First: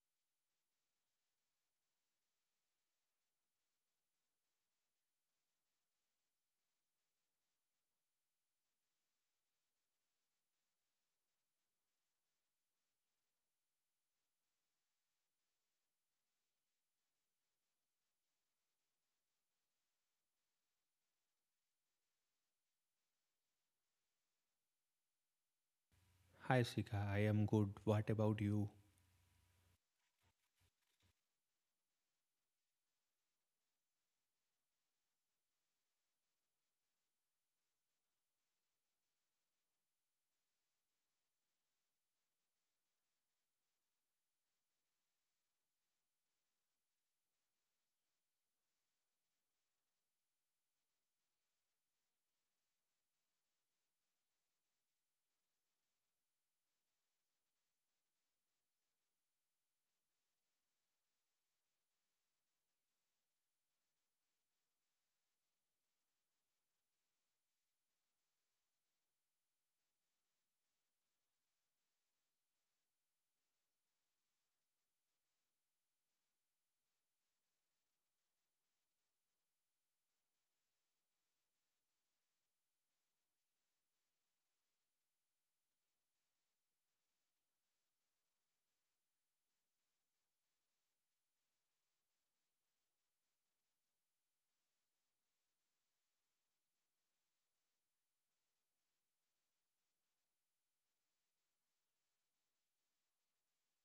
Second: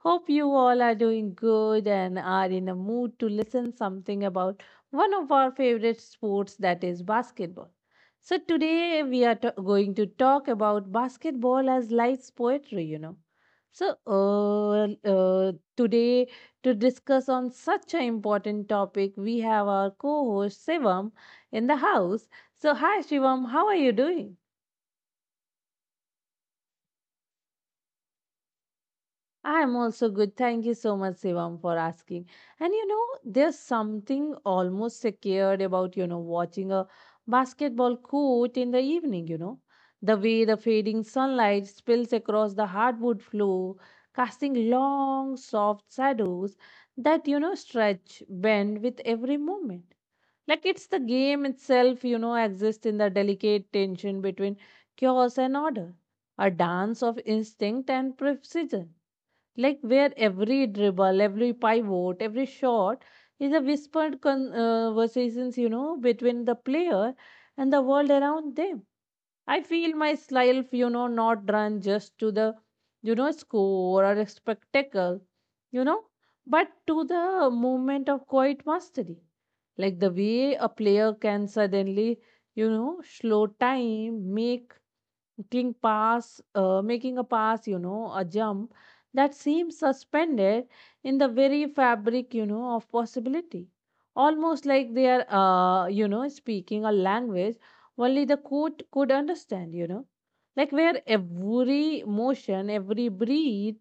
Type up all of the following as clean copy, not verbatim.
Hope you all are doing good and are in a mood to listen something about one of our favorite sports, that is basketball. So today we are going to talk about basketball as life's poetry. Today, to discuss on such an important topic, we have our co-host Shivam in the house. So hi, Shivam, how are you doing? Hi Sika, I am good. What about you? I'm also good. Thank you so much, Sivam, for asking. And you know, there's something almost secured about, you know, watching a basketball court in the evening, you know. The way the fading sunlight spills across the hardwood floor, casting long, soft shadows that, you know, stretch, bend with every movement. Like it's the game itself, you know, exists in the delicate tension between chaos and order, a dance of instinct and precision like where every dribble, every pivot, every shot is a whispered conversations, you know, between the player and the world around them. I feel myself, you know, not run just to the, you know, score or a spectacle, you know, but to the moment of quiet mastery. Like the way a player can suddenly, you know, slow time, make making a pass, you know, a jump that seems suspended in the very fabric, you know, of possibility. Almost like they are, you know, speaking a language only the court could understand, you know. Like where every motion, every breath,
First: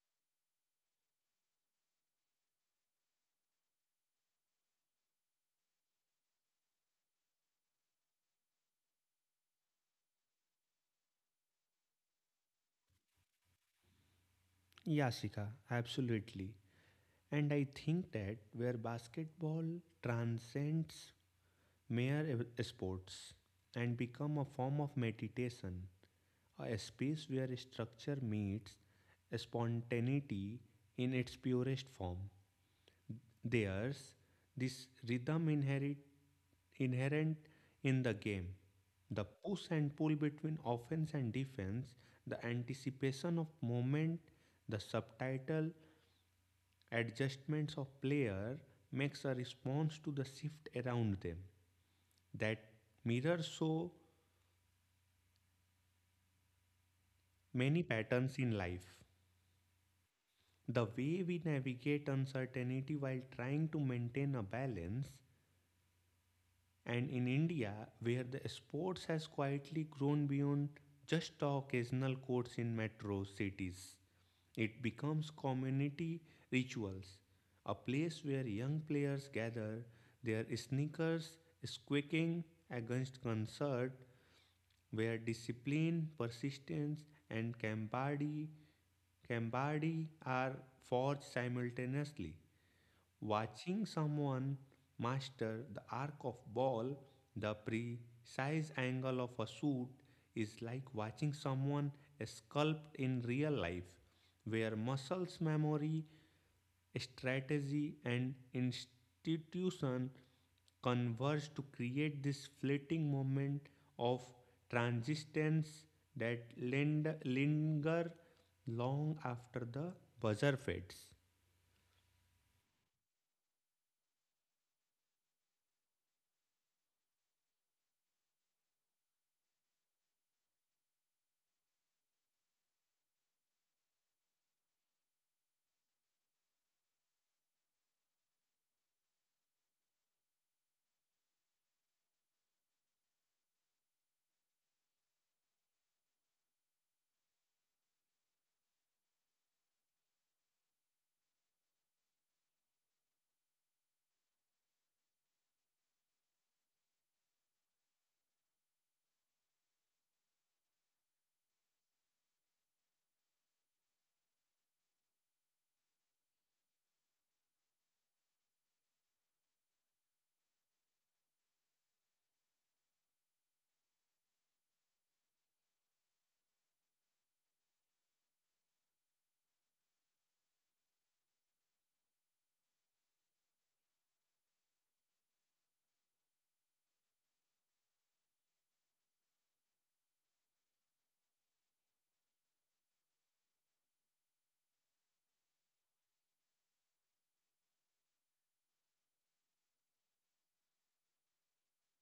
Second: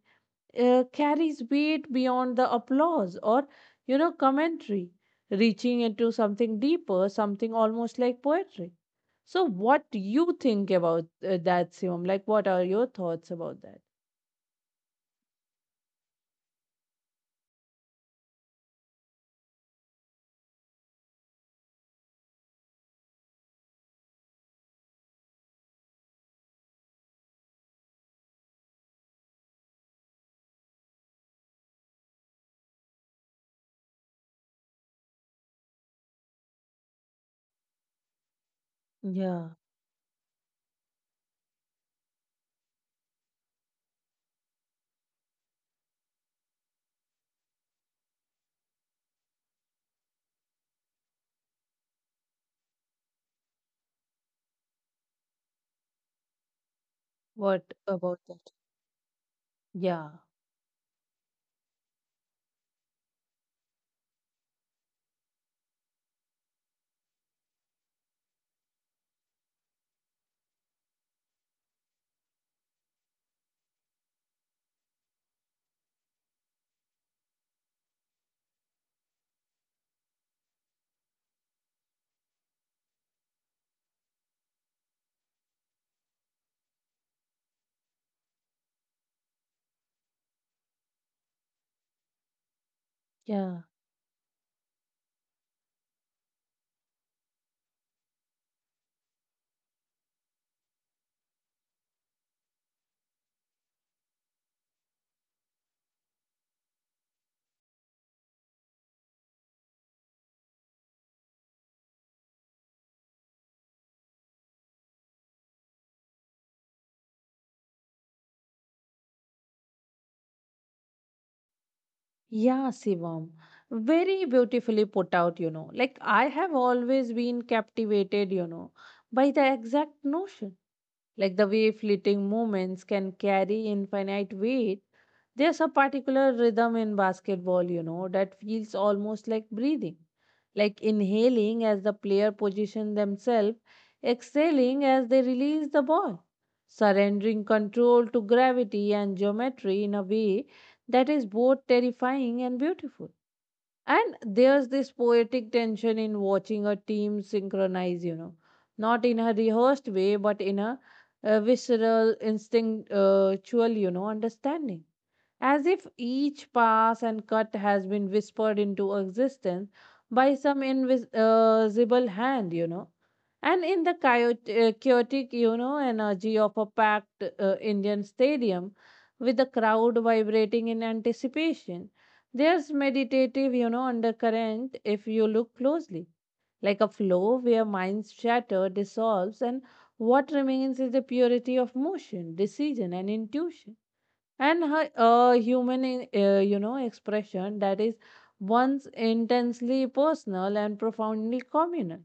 carries weight beyond the applause or, you know, commentary, reaching into something deeper, something almost like poetry. So what do you think about that, Sivam? Like what are your thoughts about that? Yeah, Sika, absolutely. And I think that where basketball transcends sports and become a form of meditation, a space where structure meets spontaneity in its purest form. There's this inherent in the game, the Yeah. push and pull between offense and defense, the anticipation of movement, the subtitle adjustments of player makes a response to the shift around them that mirrors so What many about patterns in that? life, Yeah. the way we navigate uncertainty while trying to maintain a balance. And in India, where the sports has quietly grown beyond just the occasional courts in metro cities, it becomes community rituals, a place where young players gather, their sneakers squeaking against concert, where discipline, persistence, and camaraderie are forged simultaneously. yeah Watching someone master the arc of ball, the precise angle of a shoot is like watching someone sculpt in real life, where muscles memory, strategy, and institution converge to create this fleeting moment of transistence that linger long after the buzzer fades. yeah. Sivam, very beautifully put out, you know. Like I have always been captivated, you know, by the exact notion, like the way fleeting moments can carry infinite weight. There's a particular rhythm in basketball, you know, that feels almost like breathing, like inhaling as the player position themselves, exhaling as they release the ball, surrendering control to gravity and geometry in a way that is both terrifying and beautiful. And there's this poetic tension in watching a team synchronize, you know, not in a rehearsed way, but in a, visceral, instinctual, you know, understanding as if each pass and cut has been whispered into existence by some invisible hand, you know. And in the chaotic, you know, energy of a packed Indian stadium, with the crowd vibrating in anticipation, there's meditative, you know, undercurrent if you look closely, like a flow where minds shatter, dissolves, and what remains is the purity of motion, decision, and intuition and her human you know, expression that is once intensely personal and profoundly communal,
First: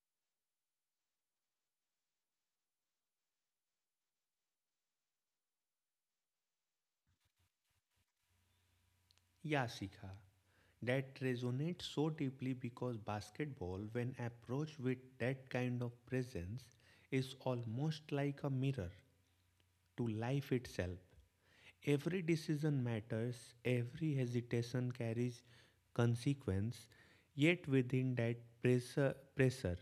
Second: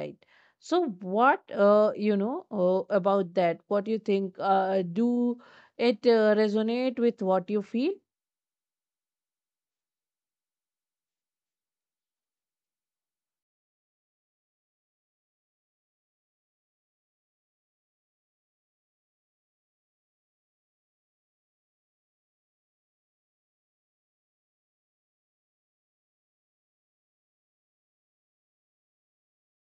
right? So what, you know, about that, what you think, do it resonate with what you feel? Yeah, Shikha. That resonates so deeply because basketball, when approached with that kind of presence, is almost like a mirror to life itself. Every decision matters, every hesitation carries consequence, yet within that pressure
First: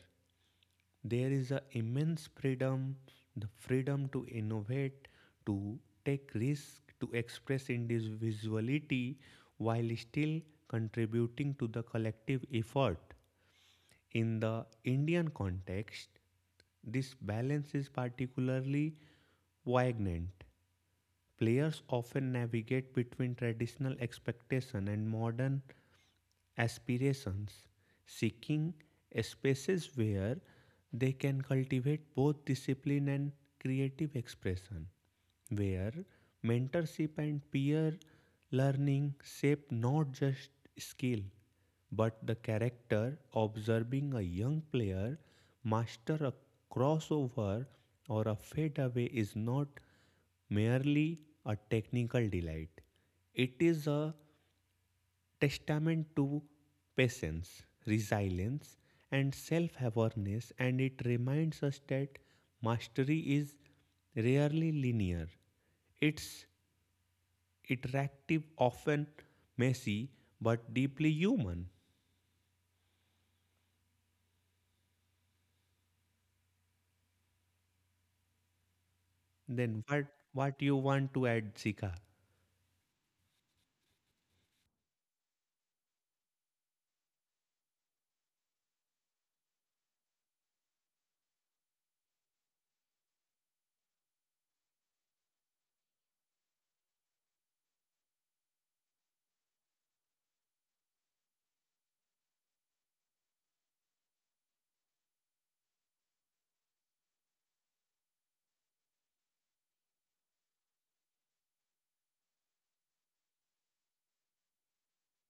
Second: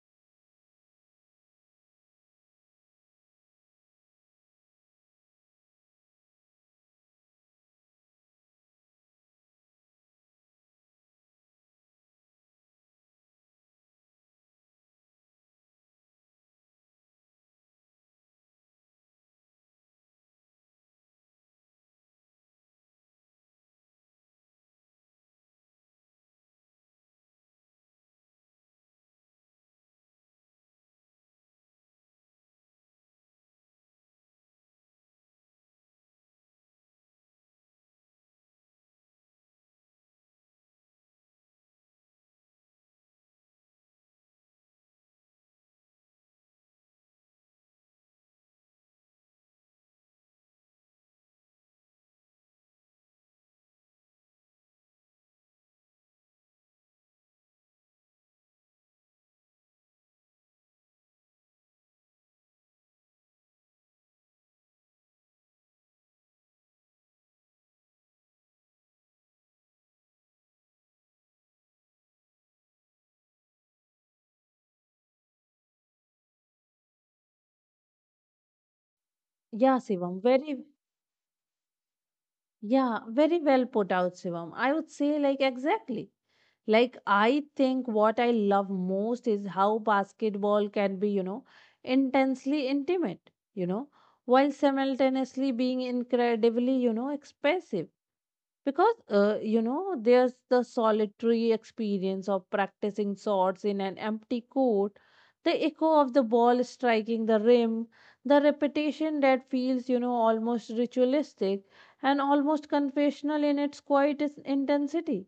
there is an immense freedom, the freedom to innovate, to take risks, to express individuality while still contributing to the collective effort. In the Indian context, this balance is particularly Vagnant. Players often navigate between traditional expectation and modern aspirations, seeking spaces where they can cultivate both discipline and creative expression, where mentorship and peer learning shape not just skill but the character observing a young player master a crossover or a fadeaway is not merely a technical delight. It is a testament to patience, resilience, and self awareness, and it reminds us that mastery is rarely linear. It's interactive, often messy, but deeply human. Yeah, Then Sivam, very. what you want to add, Sika? Yeah, very well put out, Sivam. I would say, like, exactly. Like, I think what I love most is how basketball can be, you know, intensely intimate, you know, while simultaneously being incredibly, you know, expressive. Because, you know, there's the solitary experience of practicing shots in an empty court, the echo of the ball striking the rim, the repetition that feels, you know, almost ritualistic and almost confessional in its quiet intensity,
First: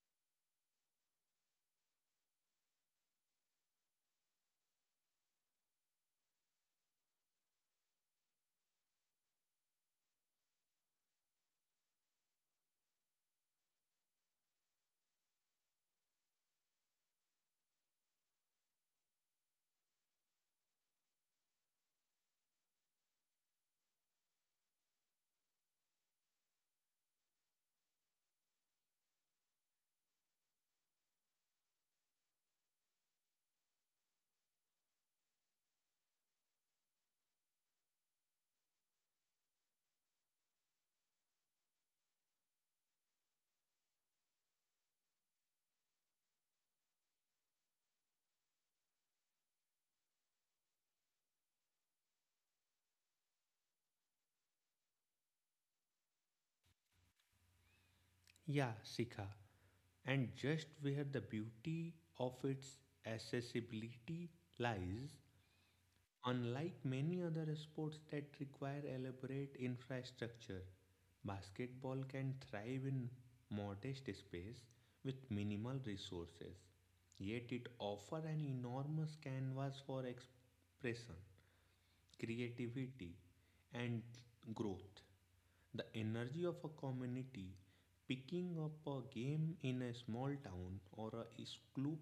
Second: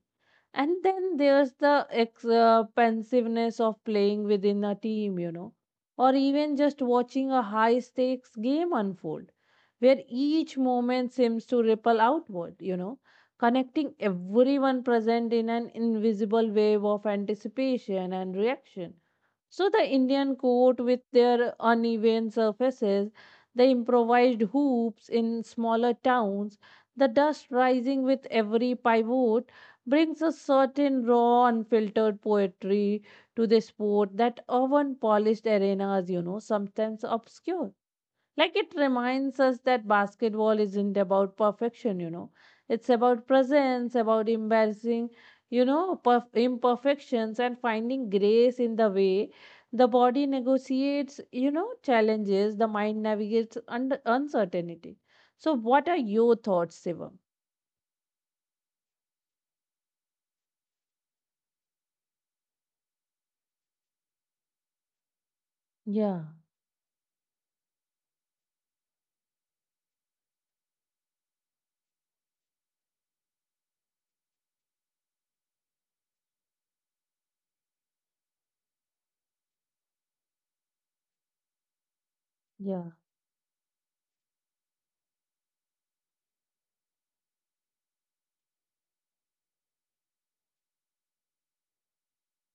and then there's the expensiveness of playing within a team, you know, or even just watching a high stakes game unfold, where each moment seems to ripple outward, you know, connecting everyone present in an invisible wave of anticipation and reaction. So the Indian court, with their uneven surfaces, the improvised hoops in smaller towns, the dust rising with every pivot, brings a certain raw, unfiltered poetry to the sport that even polished arenas, you know, sometimes obscure. Like it reminds us that basketball isn't about perfection, you know. It's about presence, about embarrassing, you know, imperfections and finding grace in the way the body negotiates, you know, challenges, the mind navigates under uncertainty. So, what are your thoughts, Sivam? Yeah, Sika. And just where the beauty of its accessibility lies, Yeah, unlike many other sports that require elaborate infrastructure, basketball can thrive in modest space with minimal resources. Yet it offers an enormous canvas for expression yeah, creativity, and growth. The energy of a community picking up a game in a small town or a school,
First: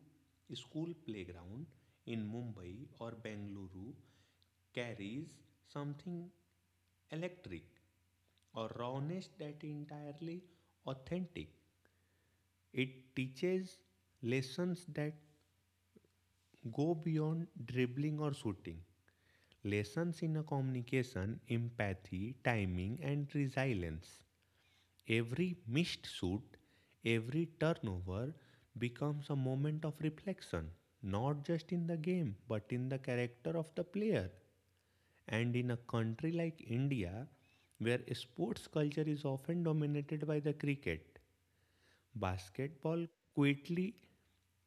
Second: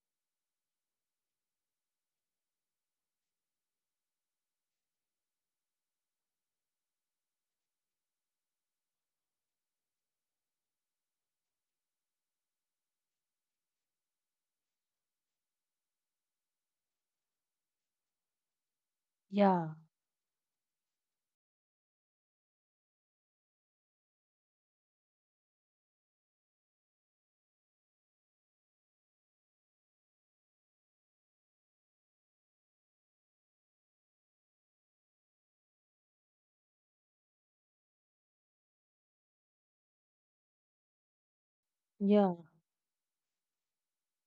school playground in Mumbai or Bengaluru carries something electric or rawness that is entirely authentic. It teaches lessons that go beyond dribbling or shooting. yeah, Lessons in a communication, empathy, timing, and resilience. Every missed shoot, every turnover becomes a moment of reflection, not just in the game, but in the character of the player. And in a country like India, where sports culture is often dominated by the cricket, yeah. basketball quietly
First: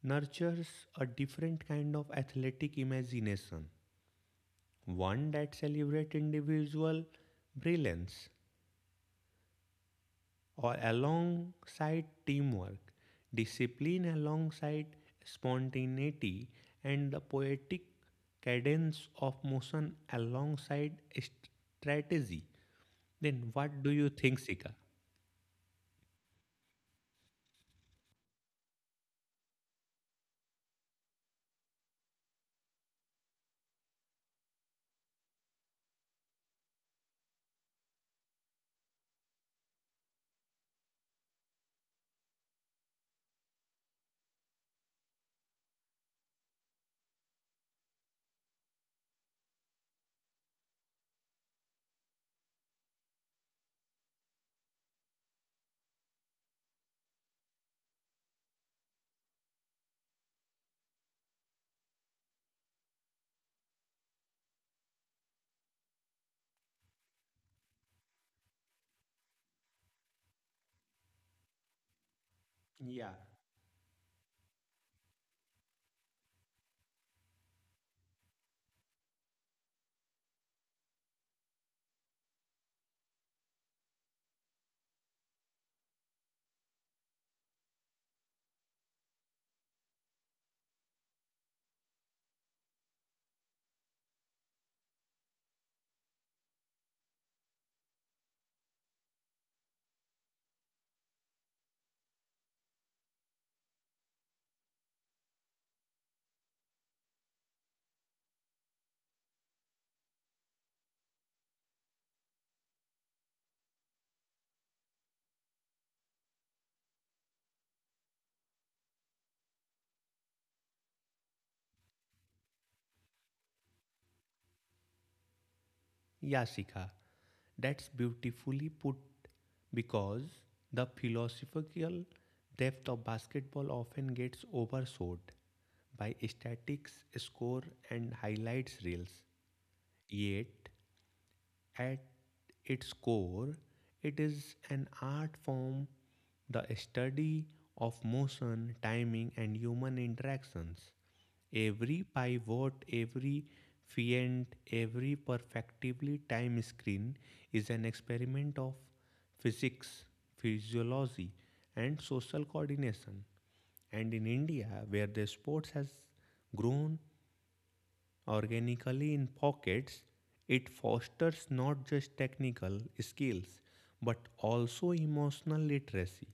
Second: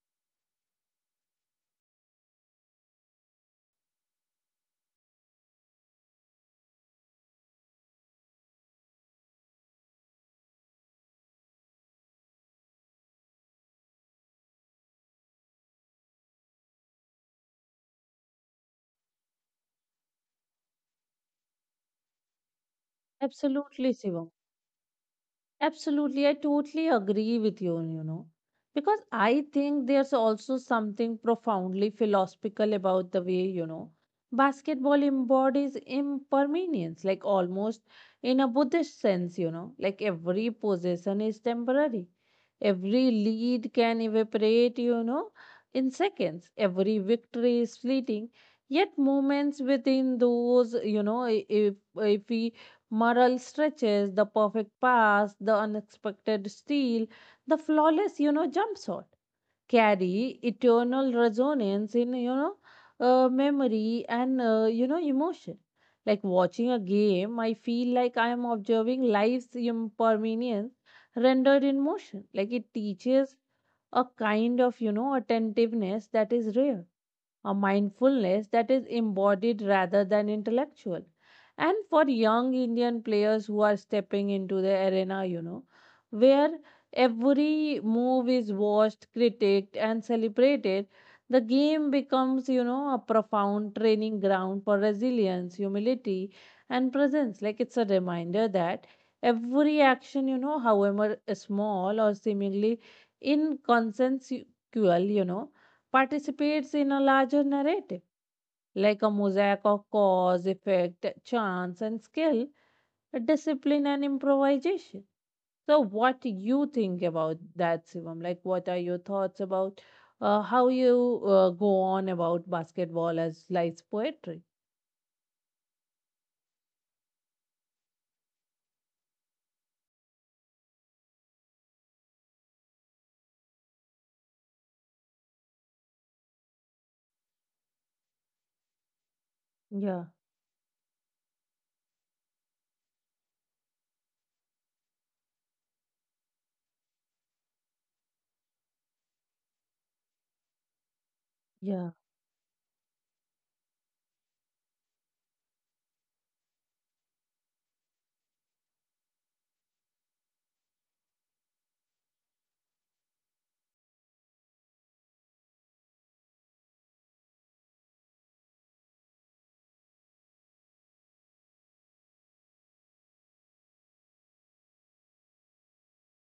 nurtures a different kind of athletic imagination, one that celebrates individual brilliance or alongside teamwork, discipline alongside spontaneity, and the poetic cadence of motion alongside strategy. Then what do Absolutely, you Shivam. think, Sika? Absolutely, I totally agree with you, you know, because I think there's also something profoundly philosophical about the way, you know, basketball embodies impermanence, like almost in a Buddhist sense, you know, like every possession is temporary. Every lead can evaporate, you know, in seconds. Every victory is fleeting. Yet, moments within those, you know, if we moral stretches, the perfect pass, the unexpected steal, the flawless, you know, jump shot carry eternal resonance in, you know, memory and, you know, emotion. Like watching a game, I feel like I am observing life's impermanence rendered in motion. Like it Yeah. teaches a kind of, you know, attentiveness that is rare, a mindfulness that is embodied rather than intellectual. And for young Indian players who are stepping into the arena, you know, where every move is watched, critiqued, and celebrated, the game becomes, you know, a profound training ground for resilience, humility, and presence. Like it's a reminder that every action, you know, however small or seemingly inconsequential, you know, participates in a larger narrative, like a mosaic of cause, effect, chance, and skill, discipline, and improvisation. So, what do you think about that, Shivam? Like, what are your thoughts about how you go on about basketball as life's poetry? Yeah, Sika. That's beautifully put because the philosophical depth of basketball often gets overshadowed by statistics, score, and highlights reels. Yeah, Yet, at its core, it is an art form, the study of motion, timing, and human interactions. yeah, Every pivot, every fient, every perfectively timed screen is an experiment of physics, physiology, and social coordination. And in India, where the sports has grown organically in pockets, it fosters not just technical skills but also emotional literacy,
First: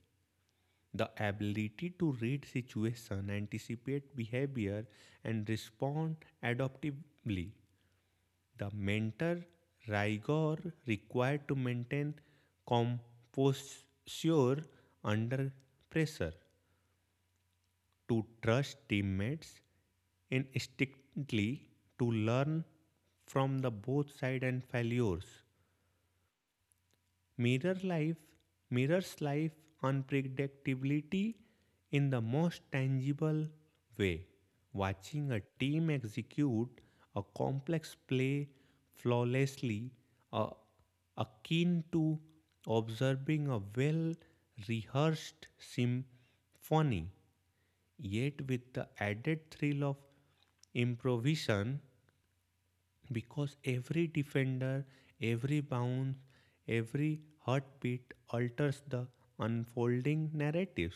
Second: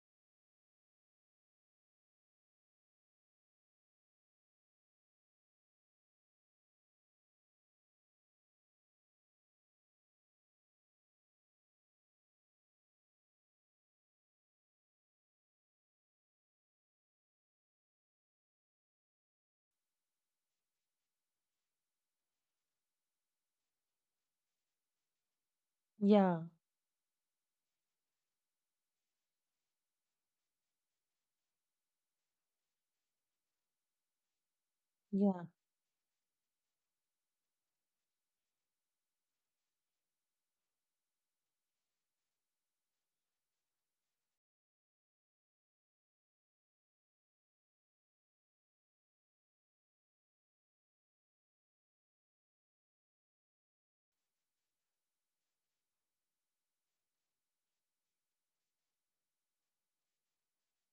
the ability to read situation, anticipate behavior and respond adaptively. The mentor rigor required to maintain composure under pressure, to trust teammates instinctively, to learn from the both side and failures yeah, mirror life mirrors life unpredictability in the most tangible way, watching a yeah, team execute a complex play flawlessly, uh, akin to observing a well rehearsed symphony yet with the added thrill of improvisation, because every defender, every bounce, every heartbeat alters the unfolding narratives.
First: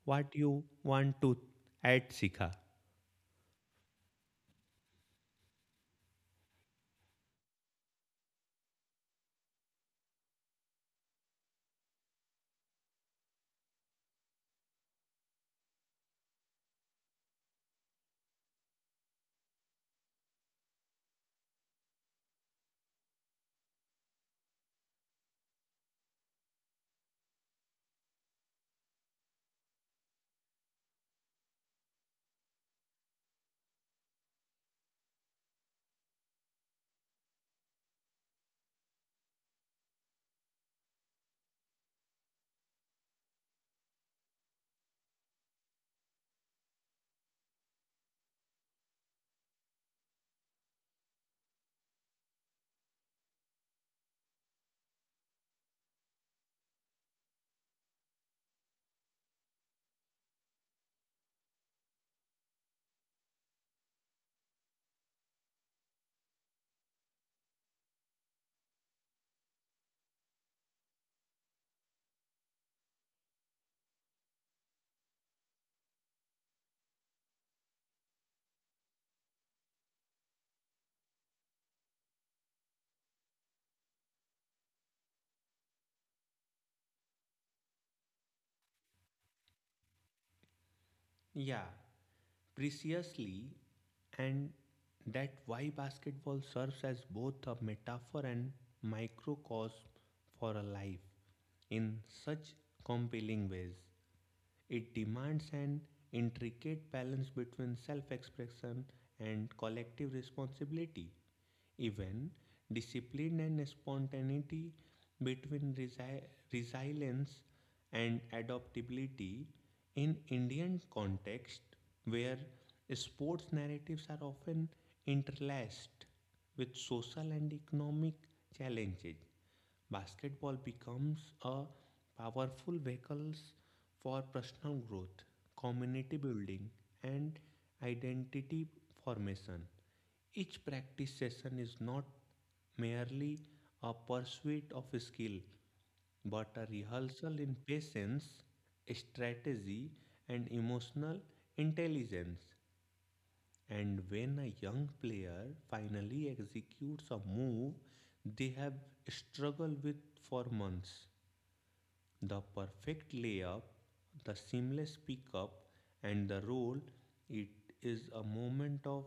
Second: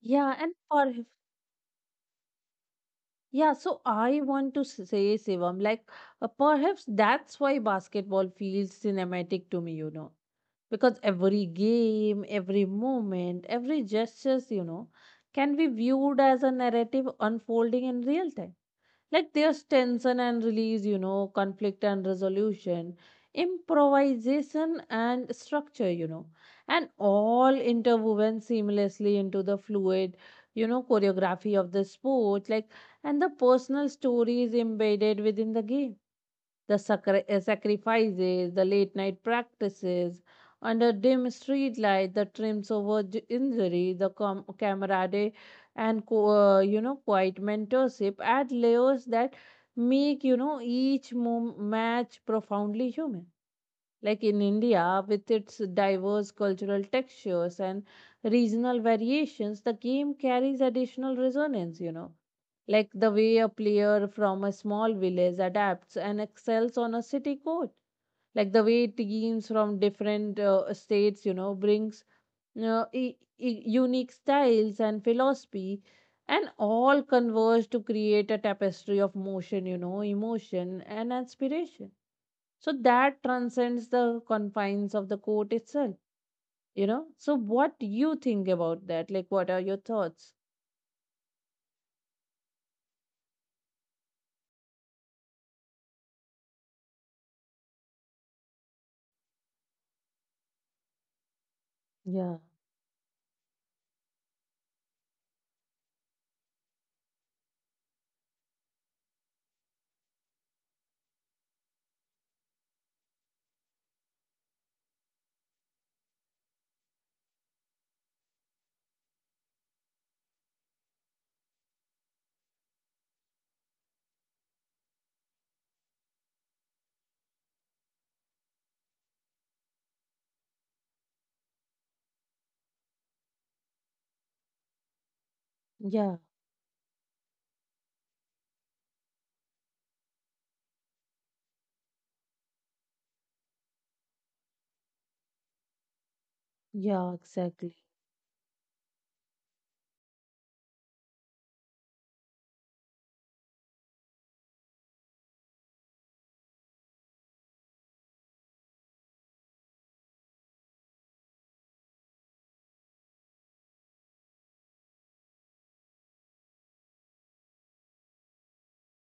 yeah. What And you for. want to add, Sika? Yeah, so I want to say, Sivam, like, perhaps that's why basketball feels cinematic to me, you know, because every game, every moment, every gestures, you know, can be viewed as a narrative unfolding in real time. Like there's tension and release, you know, conflict and resolution, improvisation and structure, you know, and all interwoven seamlessly into the fluid, you know, choreography of the sport, like, and the personal stories embedded within the game, the sacrifices, the late night practices, under dim street light, the trims over injury, the camaraderie, and you know, quiet mentorship add layers that make, you know, each match profoundly human. Like in India, with its diverse cultural textures and regional variations, the game carries additional resonance, you know. Like the way a player from a small village adapts and excels on a city court. Like the way teams from different states, you know, brings unique styles and philosophy and all converge to create a tapestry of motion, you know, emotion and inspiration so that transcends the confines of the court itself, you know. So what do you think about that? Like, what are your thoughts? Yeah, preciously, and that why basketball serves as both a metaphor and microcosm for a life in Yeah, such compelling ways. It demands an intricate balance between self expression and collective responsibility. Even discipline and spontaneity between resilience and adaptability in Indian context, where sports narratives are often interlaced with social and economic challenges, basketball becomes a powerful vehicle for personal growth, yeah, community building, and identity formation. Each practice session is not merely a pursuit of skill, but a yeah, rehearsal in exactly. patience, strategy, and emotional intelligence. And when a young player finally executes a move they have struggled with for months, the perfect layup, the seamless pickup, and the roll, it is a moment of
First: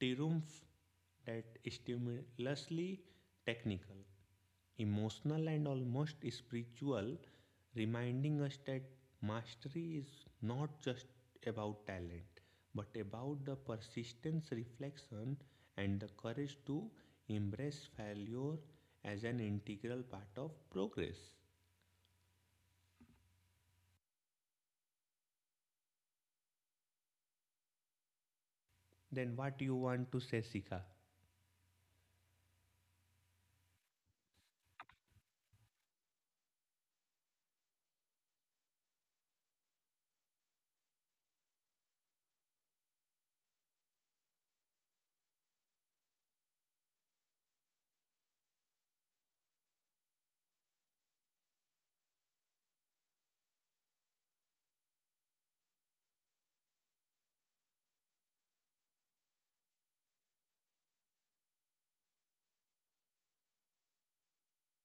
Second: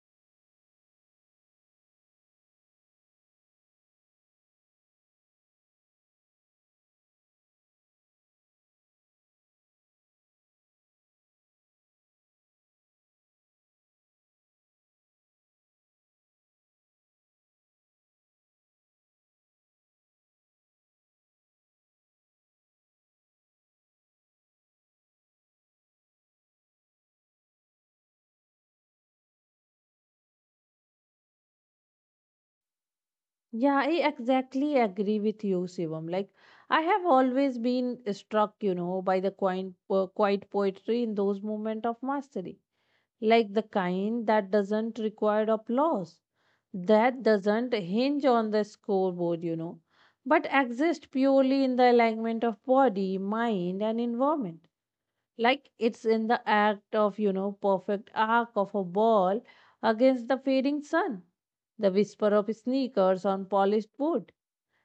triumph that stimulously technical, emotional, and almost spiritual, reminding us that mastery is not just about talent but about the persistence, reflection, and the courage to embrace failure as an integral part of progress. Then, what you want to say, Sika? Yeah, I exactly agree with you, Shivam. Like, I have always been struck, you know, by the quiet poetry in those moments of mastery, like the kind that doesn't require applause, that doesn't hinge on the scoreboard, you know, but exists purely in the alignment of body, mind, and environment. Like it's in the act of, you know, perfect arc of a ball against the fading sun, the whisper of sneakers on polished wood,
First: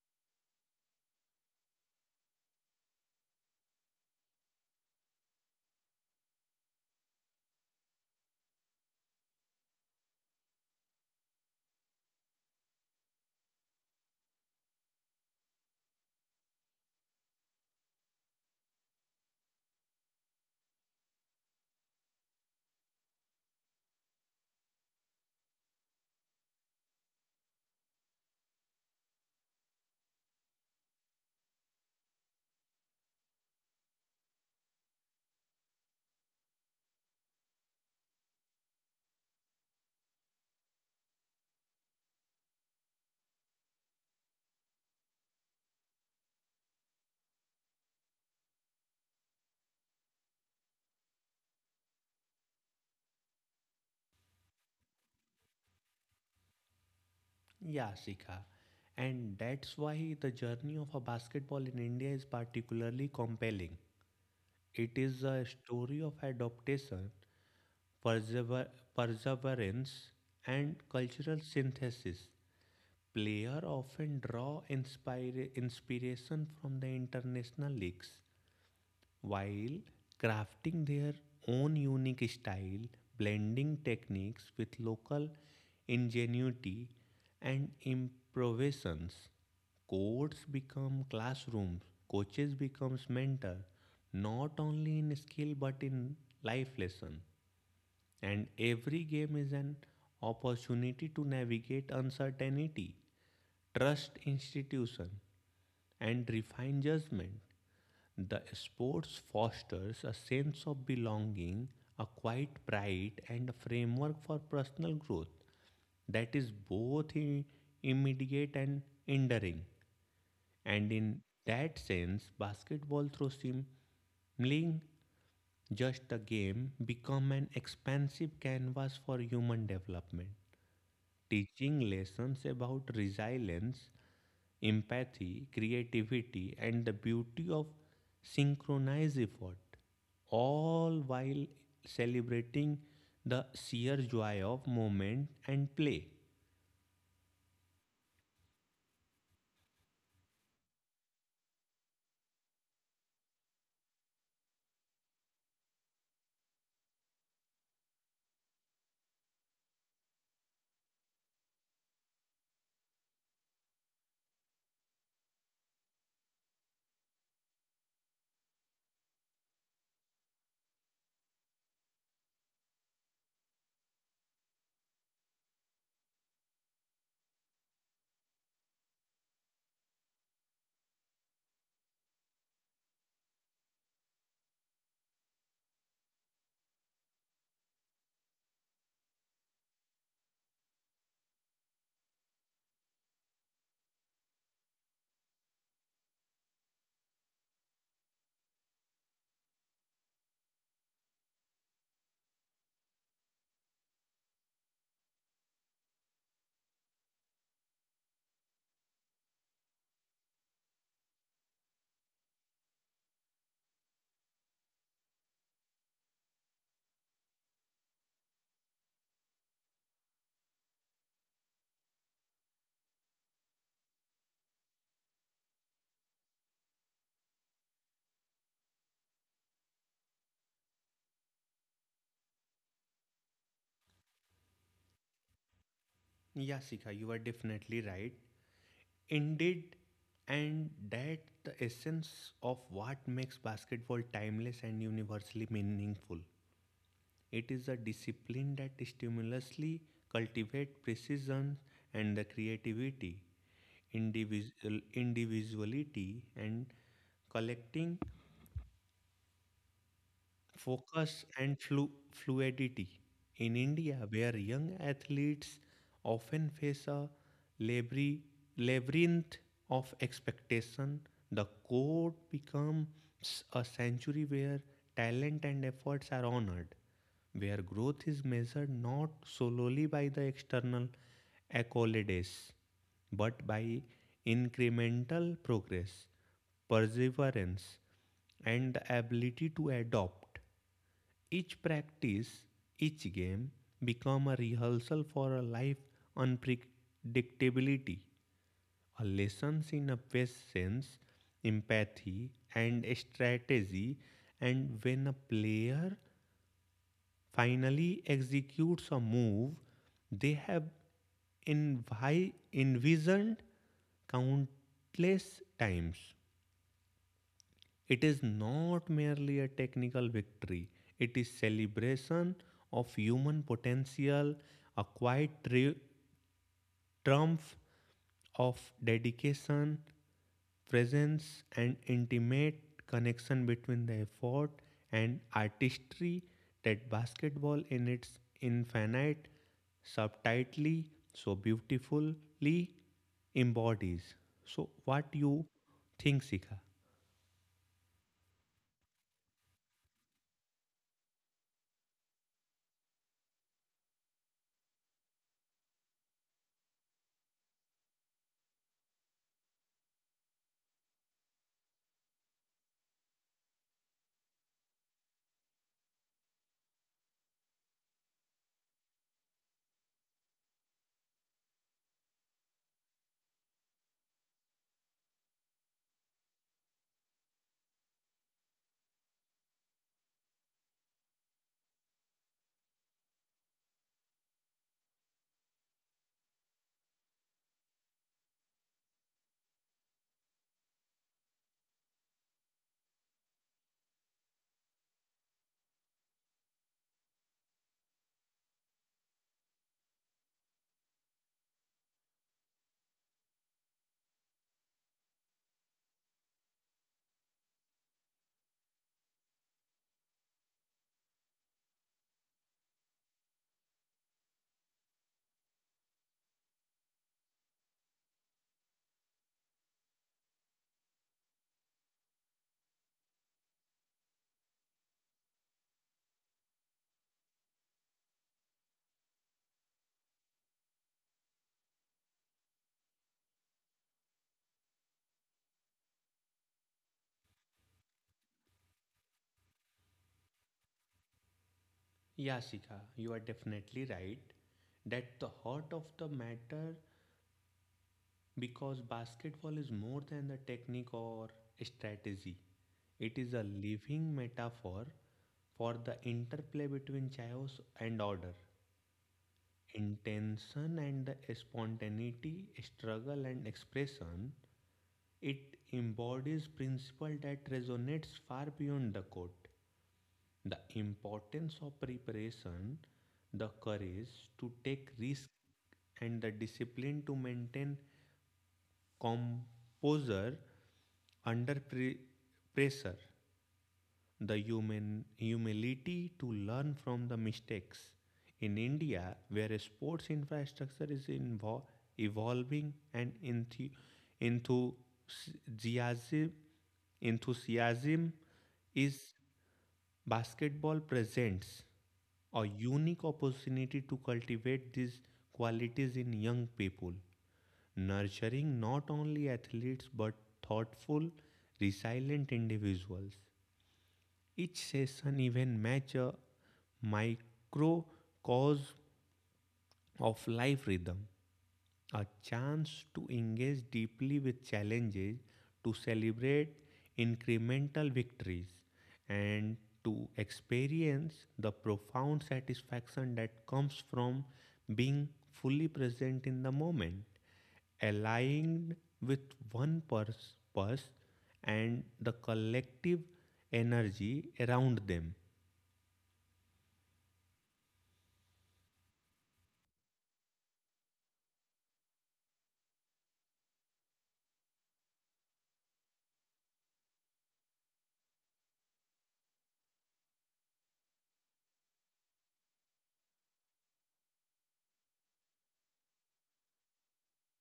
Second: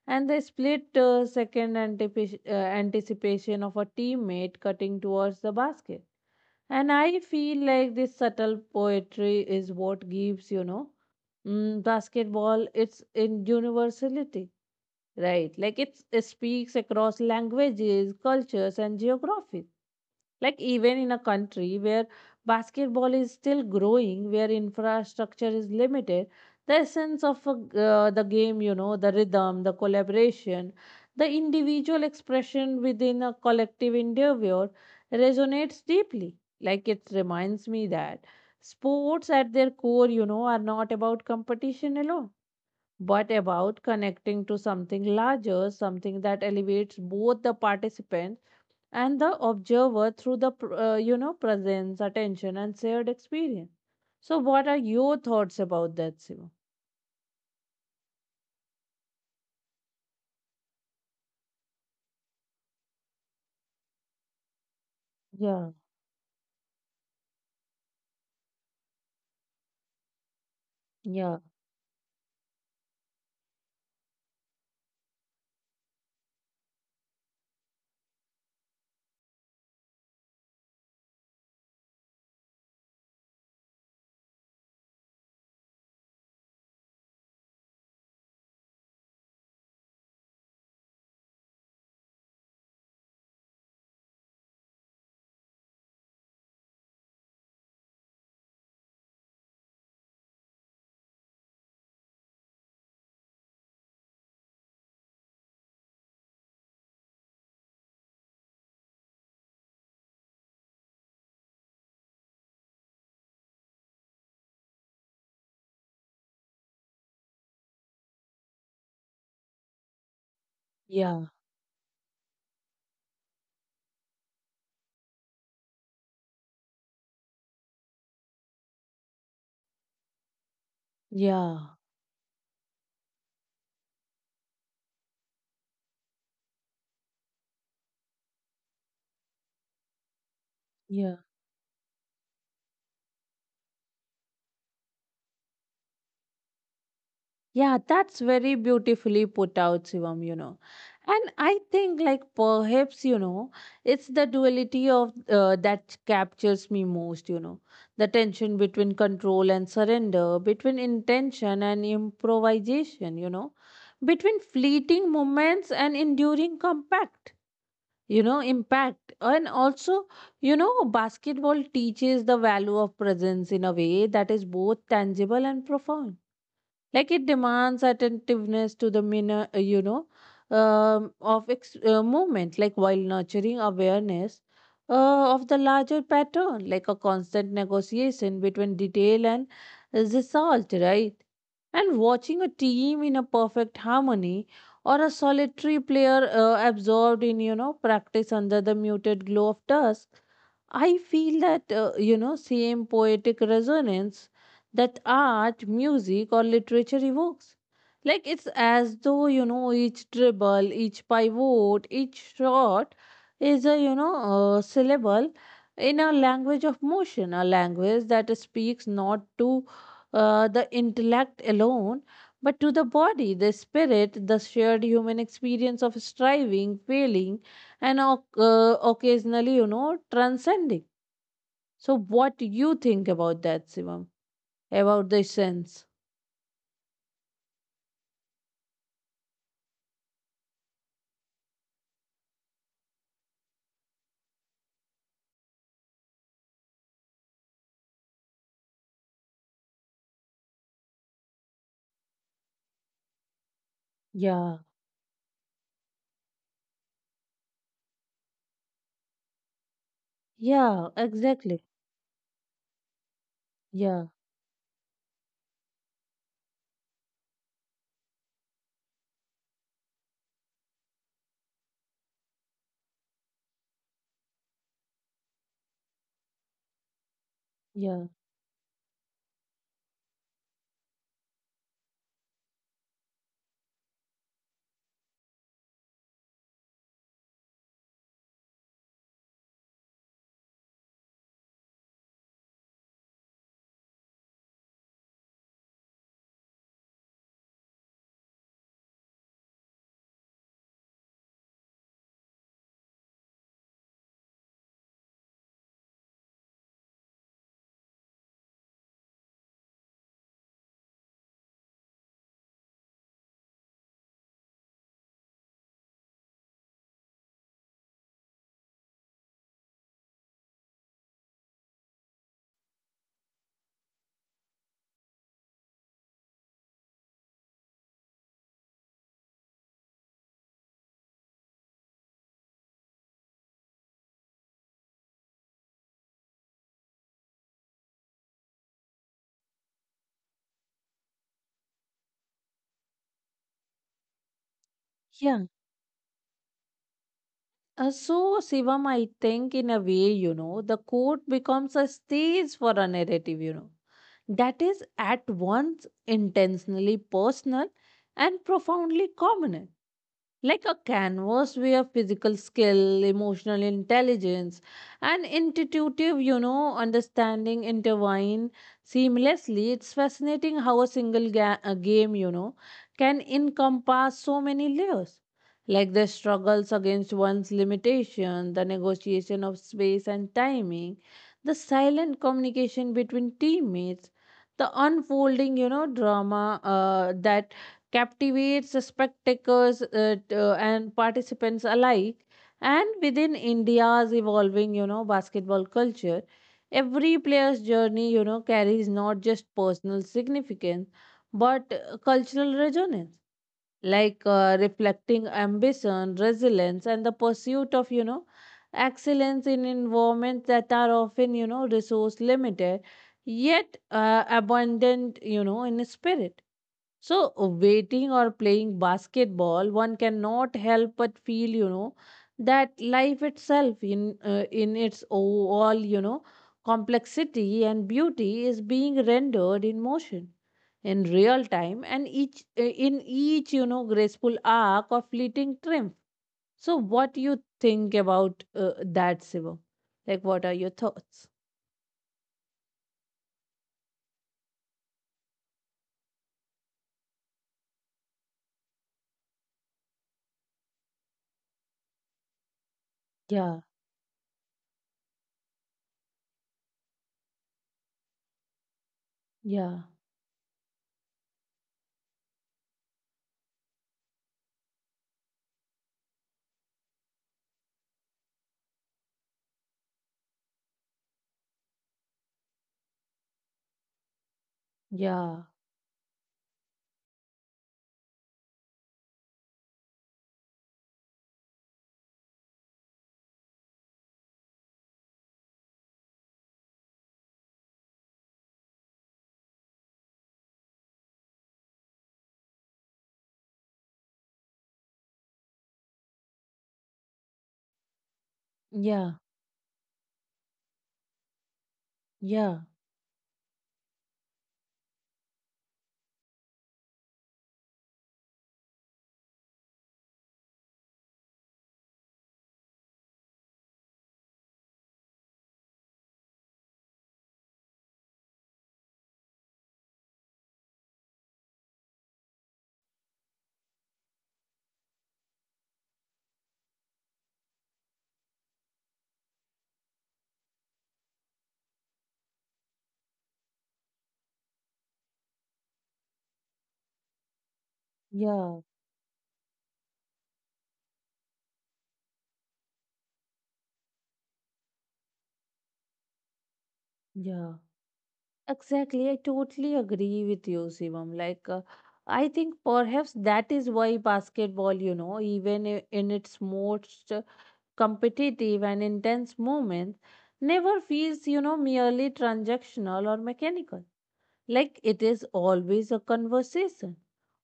and the split second anticipation of a teammate cutting towards the basket. And I feel like this subtle poetry is what gives, you know, basketball its in universality, right? Like it's, it speaks across languages, cultures, and geographies. Like even in a country where basketball is still growing, where infrastructure is limited, the essence of a the game, you know, the rhythm, the collaboration, the individual expression within a collective endeavor resonates deeply. Like it reminds me that sports at their core, you know, are not about competition alone, but about connecting to something larger, something that elevates both the participants and the observer through the you know, presence, attention and shared experience. So what are your thoughts about that, Siva? Yeah, Sika. And that's why the journey of a basketball in India is particularly compelling. It is a Yeah, story of adaptation, persever- perseverance, and yeah, cultural synthesis. Players often draw inspiration from the international leagues, while crafting their own unique style, blending techniques with local ingenuity and improvisations. Courts become classrooms, coaches becomes mentor, not only in skill but in life lesson. And every game is an opportunity to navigate uncertainty, trust institution, and refine judgment. The sports fosters a sense of belonging, a quiet pride, and a framework for personal growth that is both immediate and enduring. And in yeah, that sense, basketball through simling just a game become an expansive canvas for human development, yeah, teaching lessons about resilience, empathy, creativity, and the beauty of synchronized effort, all yeah. while celebrating the sheer joy of movement and play. Yeah, that's very beautifully put out, Shivam, you know. And I think, like, perhaps, you know, it's the duality of, that captures me most, you know. The tension between control and surrender, between intention and improvisation, you know, between fleeting moments and enduring compact, you know, impact. And also, you know, basketball teaches the value of presence in a way that is both tangible and profound, like it demands attentiveness to the minor, you know, of movement, like while nurturing awareness of the larger pattern, like a constant negotiation between detail and result, right? And watching a team in a perfect harmony or a solitary player, absorbed in, you know, practice under the muted glow of dusk, I feel that, you know, same poetic resonance that art, music, or literature evokes. Like it's as though, you know, each dribble, each pivot, each shot is a, a syllable in a language of motion, a language that speaks not to the intellect alone, but to the body, the spirit, the shared human experience of striving, failing, and occasionally, you know, transcending. So, what do you think about that, Sivam? About the sense? Yeah, Sikha, you are definitely right. Indeed, and that the essence of what makes basketball timeless and universally meaningful. It is a discipline that stimulously cultivates precision and the creativity, Yeah, individuality, and collecting yeah, focus and exactly. Fluidity. In India, Yeah, where young athletes often face a labri- labyrinth of expectation, the court becomes a sanctuary where talent and efforts are honored, where yeah, growth is measured not solely by the external accolades, but by incremental progress, perseverance, and the ability to adopt. Each practice, each game become a rehearsal for a life unpredictability, a lessons in a patience, empathy and strategy, and when a player finally executes a move they have envisioned countless times. It is not merely a technical victory, it is celebration of human potential, a quiet triumph of dedication, presence, and intimate connection between the effort and artistry that basketball, in its infinite subtlety, so beautifully embodies. So, what yeah. you think, Sika? So, Shivam, I think in a way, you know, the court becomes a stage for a narrative, you know, that is at once intentionally personal and profoundly communal, like a canvas where physical skill, emotional intelligence, and intuitive, you know, understanding intertwine seamlessly. It's fascinating how a game, you know, can encompass so many layers, like the struggles against one's limitation, the negotiation of space and timing, the silent communication between teammates. The unfolding, you know, drama that captivates spectators and participants alike. And within India's evolving, you know, basketball culture, every player's journey, you know, carries not just personal significance but cultural resonance, like reflecting ambition, resilience, and the pursuit of, you know, excellence in environments that are often, you know, resource limited, yet abundant, you know, in spirit. So, waiting or playing basketball, one cannot help but feel, you know, that life itself, in its all, you know, complexity and beauty, is being rendered in motion, in real time, and each in each, you know, graceful arc or fleeting triumph. So, what do you think about that, Siva? Like, what are your thoughts? Yeah, Shikha, you are definitely right. That the heart of the matter because basketball is more than the technique or strategy. It is a Yeah, living metaphor for the interplay between chaos and order, yeah, intention and the spontaneity, struggle and expression. It embodies principle that resonates far beyond the court, the importance of preparation, the courage to take risk, yeah, and the discipline to maintain composure under pressure, the human humility to learn from the mistakes. In India, where sports infrastructure is evolving and enthusiasm, enthusiasm is yeah, basketball presents a yeah, unique opportunity to cultivate these qualities in young people, nurturing not only athletes but thoughtful, resilient individuals. Each session even matches a microcosm of life rhythm, a chance to engage deeply with challenges, to celebrate incremental victories, and to experience the profound satisfaction that comes from being fully present in the moment, yeah, aligned with one purpose and the collective energy around them. yeah. Exactly, I totally agree with you, Shivam. Like, I think perhaps that is why basketball, you know, even in its most competitive and intense moments, never feels, you know, merely transactional or mechanical. Like it is always a conversation,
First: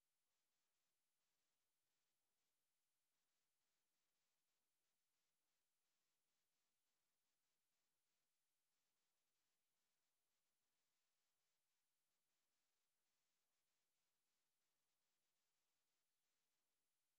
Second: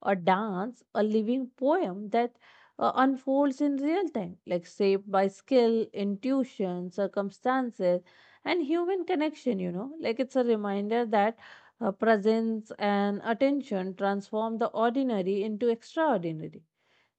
a dance, a living poem that unfolds in real time, like shaped by skill, intuition, circumstances, and human connection, you know. Like it's a reminder that presence and attention transform the ordinary into extraordinary,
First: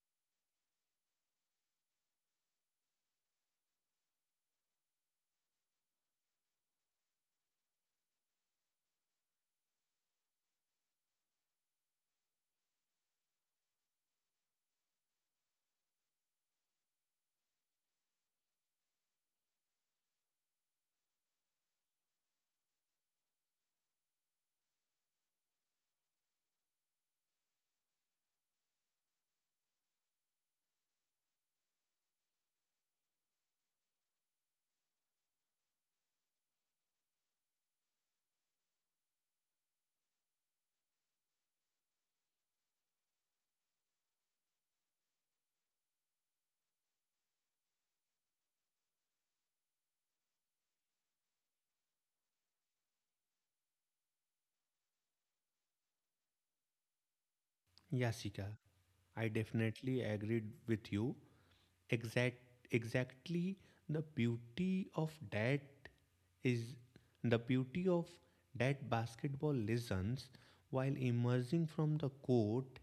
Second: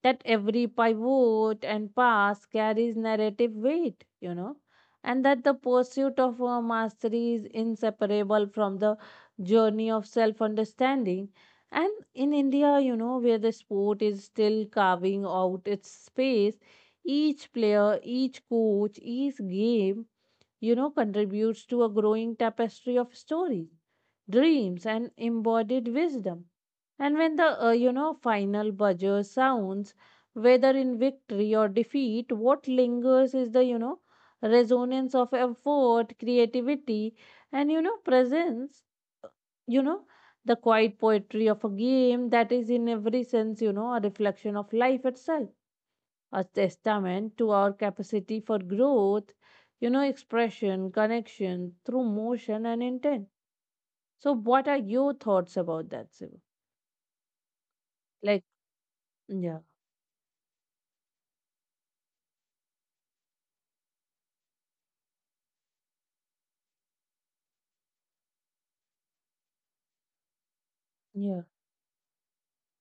that every pivot and pass carries narrative weight, you know, and that the pursuit of mastery is inseparable from the journey of self understanding. And in India, you know, where the sport is still carving out its space, each player, each coach, each game, you know, contributes to a growing tapestry of stories, dreams, and embodied wisdom. And when the you know, final buzzer sounds, whether in victory or defeat, what lingers is the, you know, resonance of effort, creativity, and, you know, presence. You know, the quiet poetry of a game that is in every sense, you know, a reflection of life itself, a testament to our capacity for growth, you know, expression, connection through motion and intent. So, what are your thoughts about that, Siva? Yasika, Like, I yeah, definitely agreed with you. Exact, exactly the beauty of that is the beauty of that basketball lessons, while yeah. emerging from the court,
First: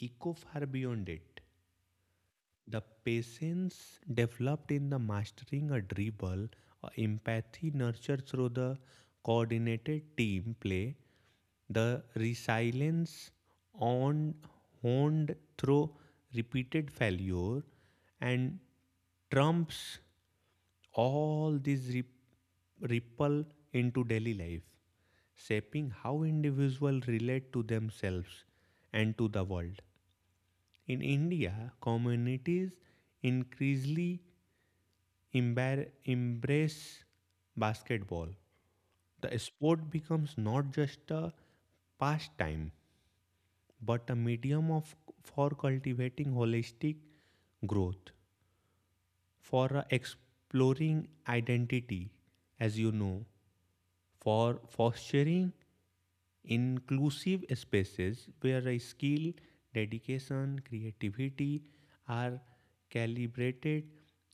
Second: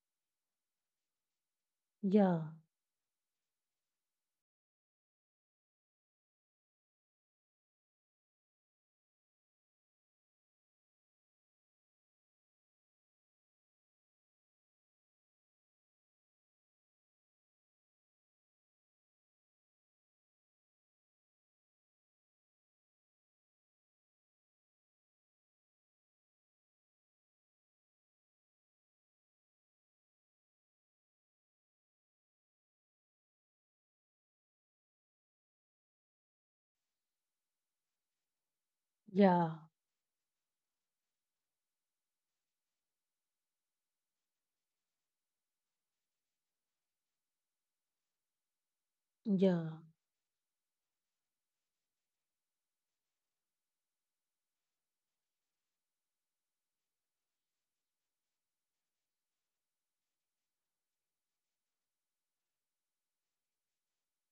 echo far beyond it. Yeah, The patience developed in the mastering a dribble, or empathy nurtured through the coordinated team play, the resilience on honed through repeated failure, and trumps all these ripple into daily life, shaping how individuals relate to themselves and to the world. In India, communities increasingly embrace basketball. The yeah, sport becomes not just a pastime, but a medium of for cultivating holistic growth, for yeah, exploring identity, as you know, for fostering inclusive spaces where a skill, dedication, creativity are calibrated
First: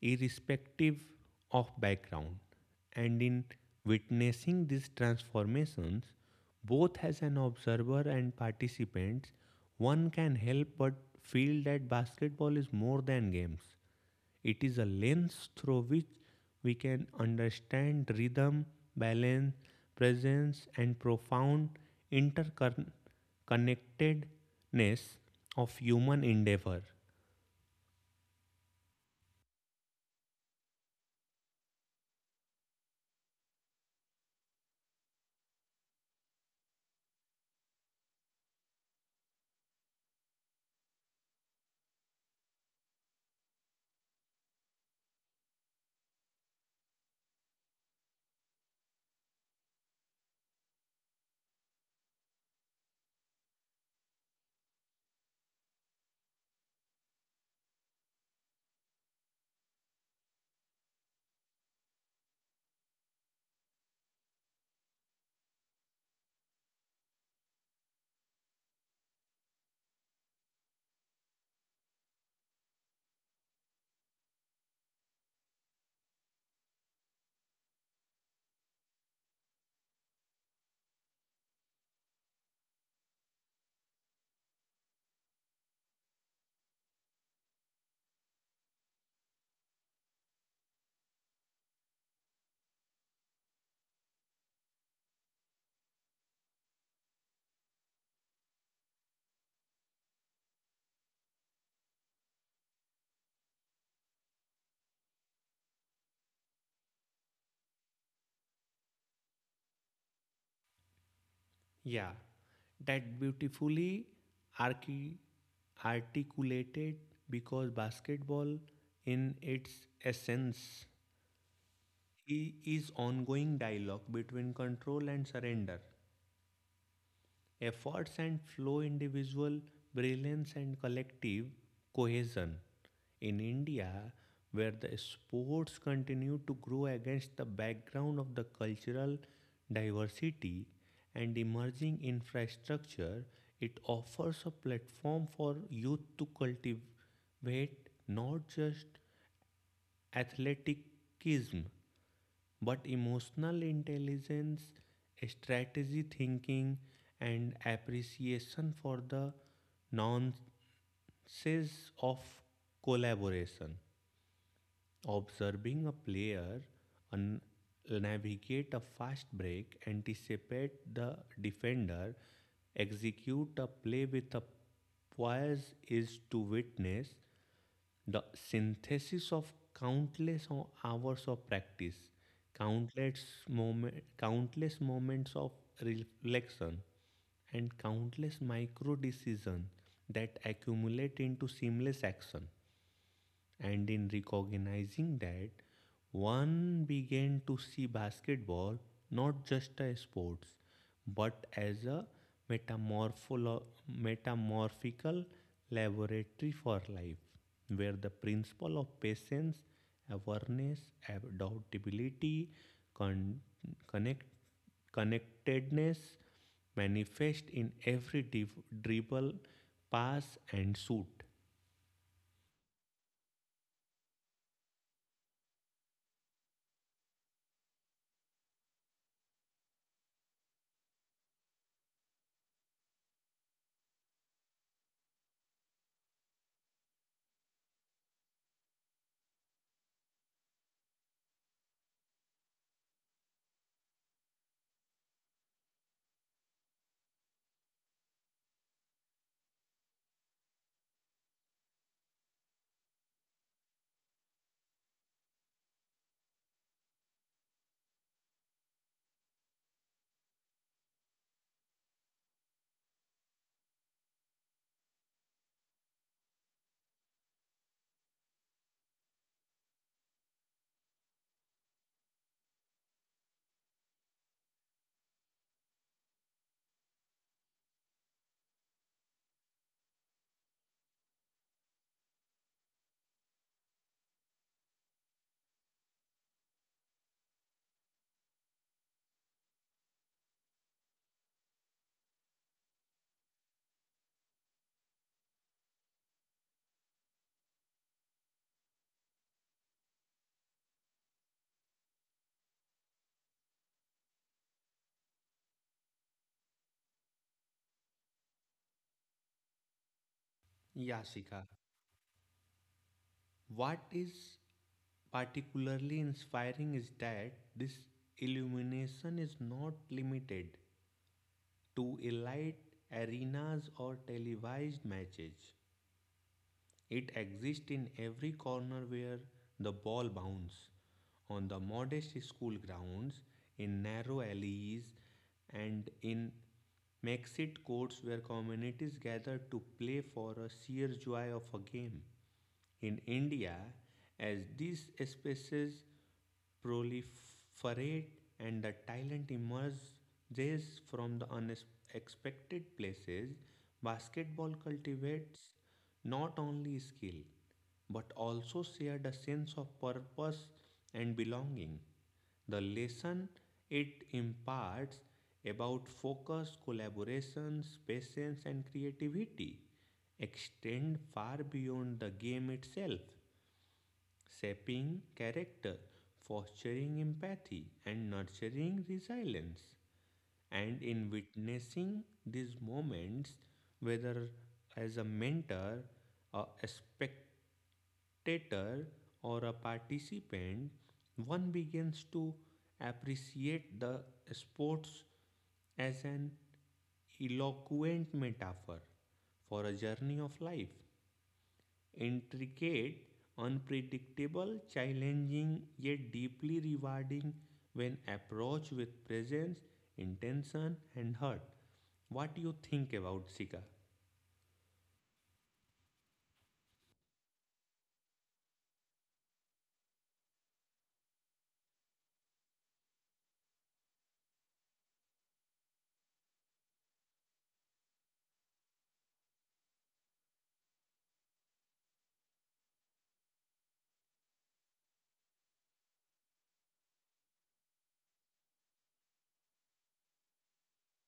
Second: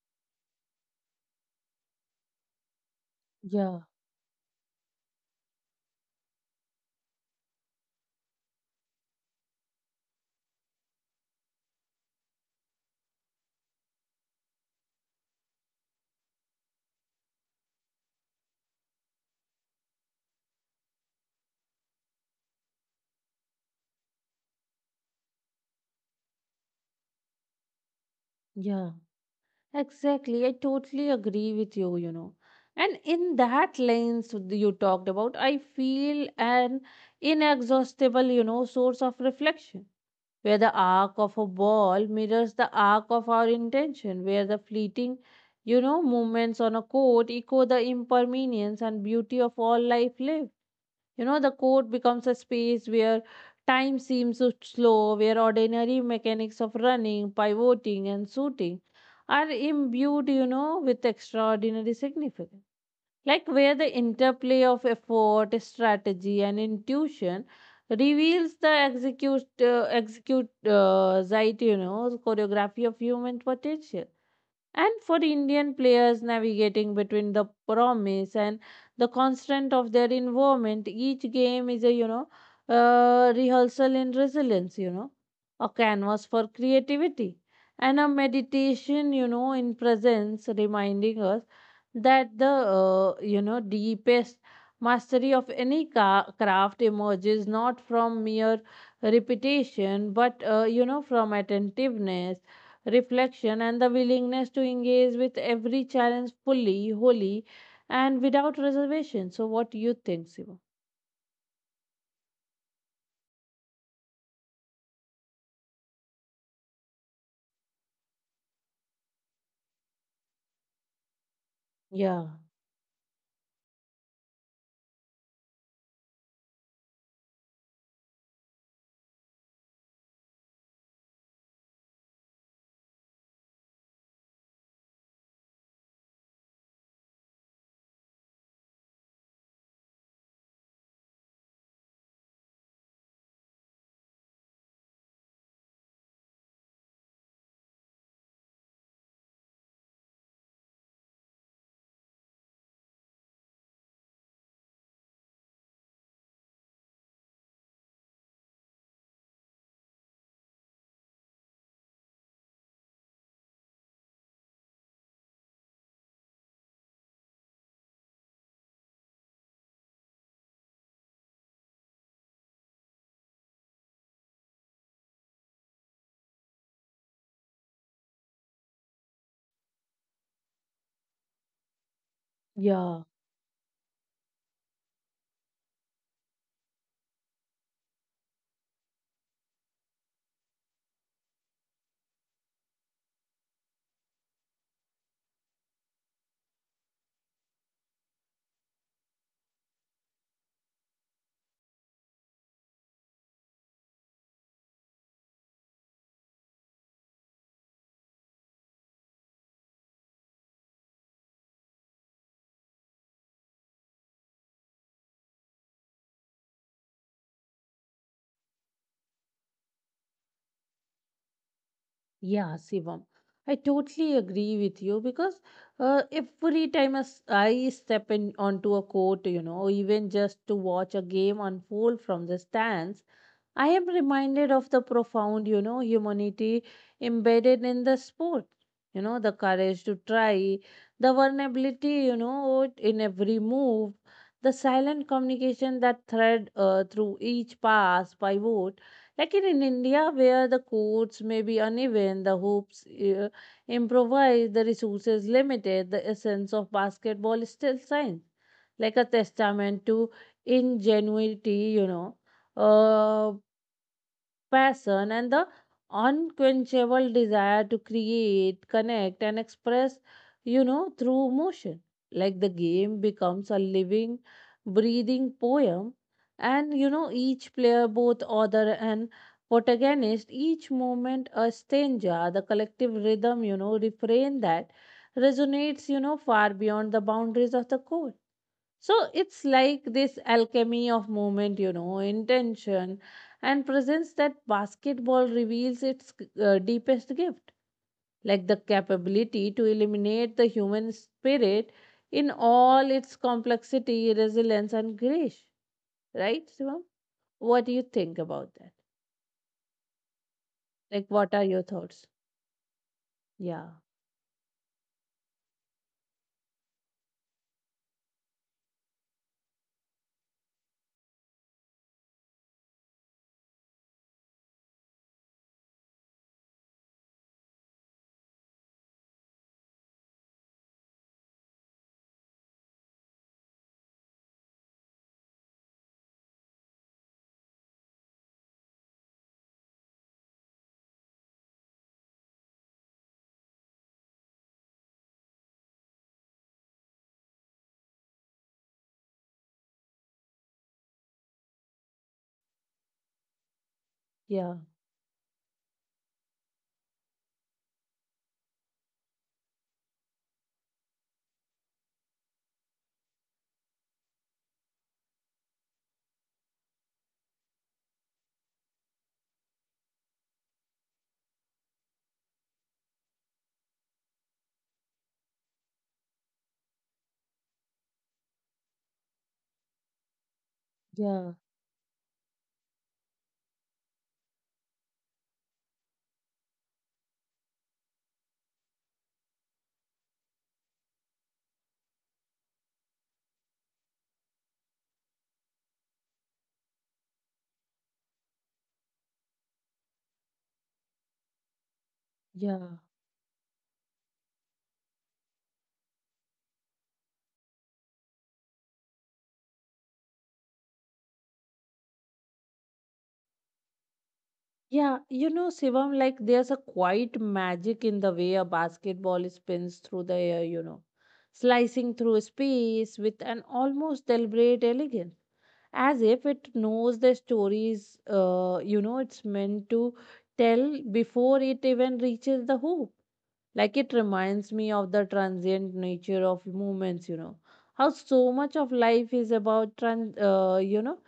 irrespective of background. And in yeah, witnessing these transformations, both as an observer and participant, one can help but feel that basketball is more than games. It is a lens through which we can understand rhythm, balance, presence, and profound interconnectedness of human endeavor. yeah. Exactly. I totally agree with you, you know. And in that lens you talked about, I feel an inexhaustible, you know, source of reflection, where the arc of a ball mirrors the arc of our intention, where the fleeting, you know, movements on a court echo the impermanence and beauty of all life lived. You know, the court becomes a space where time seems so slow, where ordinary mechanics of running, pivoting, and shooting are imbued, you know, with extraordinary significance. Like where the interplay of effort, strategy, and intuition reveals the right, you know, choreography of human potential. And for Indian players navigating between the promise and the constant of their involvement, each game is a, you know, rehearsal in resilience, you know, a canvas for creativity, and a meditation, you know, in presence, reminding us that the you know, deepest mastery of craft emerges not from mere repetition, but you know, from attentiveness, reflection, and the willingness to engage with every challenge fully, wholly, and without reservation. So, what do you think, Shivam? Yeah, that beautifully archi- articulated because basketball, in its essence, Yeah, is ongoing dialogue between control and surrender, efforts and flow, individual brilliance and collective cohesion in India where the sports continue to grow against the background of the cultural diversity and emerging infrastructure. It offers a platform for youth to cultivate not just athleticism but emotional intelligence, strategy thinking, and appreciation for the nuances of collaboration. Observing a player un- navigate a fast break, anticipate the defender, execute a play with a poise is to witness the synthesis of countless hours of practice, yeah, countless moments of reflection, and countless micro decisions that accumulate into seamless action. And in recognizing that, one began to see basketball not just a sport, but as a metamorpholo- metamorphical laboratory for life, where the principle of patience, awareness, adaptability, con- connect- connectedness manifest in every dribble, pass, and shoot. yeah, Shivam. I totally agree with you because every time as I step in onto a court, you know, even just to watch a game unfold from the stands, I am reminded of the profound, you know, humanity embedded in the sport. You know, the courage to try, the vulnerability, you know, in every move, the silent communication that thread through each pass, pivot. Like in India, where the courts may be uneven, the hoops improvised, the resources limited, the essence of basketball is still science, like a testament to ingenuity, you know. Uh, passion and the unquenchable desire to create, connect, and express, you know, through motion. Like the game becomes a living, breathing poem, and you know, each player, both author and protagonist, each moment a stanza, the collective rhythm, you know, refrain that resonates, you know, far beyond the boundaries of the court. So it's like this alchemy of movement, you know, intention and presence that basketball reveals its deepest gift, like the capability to eliminate the human spirit in all its complexity, resilience, and grace. Right, Shivam? What do you think about that? Yeah, Like, what are Shika. your thoughts? Yeah, What is particularly inspiring is that this illumination is not limited to elite arenas or televised matches. It exists in every corner where the ball bounces, on the modest school grounds, in narrow alleys, and in makeshift courts where communities gather to play for a sheer joy of a game in India as these species proliferate and the talent emerges from the unexpected places, basketball yeah, cultivates not only skill but also shared a sense of purpose and belonging. The lesson it imparts about focus, collaborations, patience, and creativity extend far beyond the game itself shaping character, fostering empathy, and nurturing resilience. And in yeah, witnessing these moments, whether as a mentor, a spectator, or a participant, one begins to appreciate the sports as an eloquent metaphor for a journey of life yeah. intricate, unpredictable, challenging, yet deeply rewarding when approached with presence, intention, and heart. What do you think about Sika? Yeah, you know, Shivam, like there's a quiet magic in the way a basketball spins through the air, you know, slicing through space with an almost deliberate elegance, as if it knows the stories, you know, it's meant to tell before it even reaches the hoop. Like it reminds me of the transient nature of movements, you know, how so much of life is about, you know,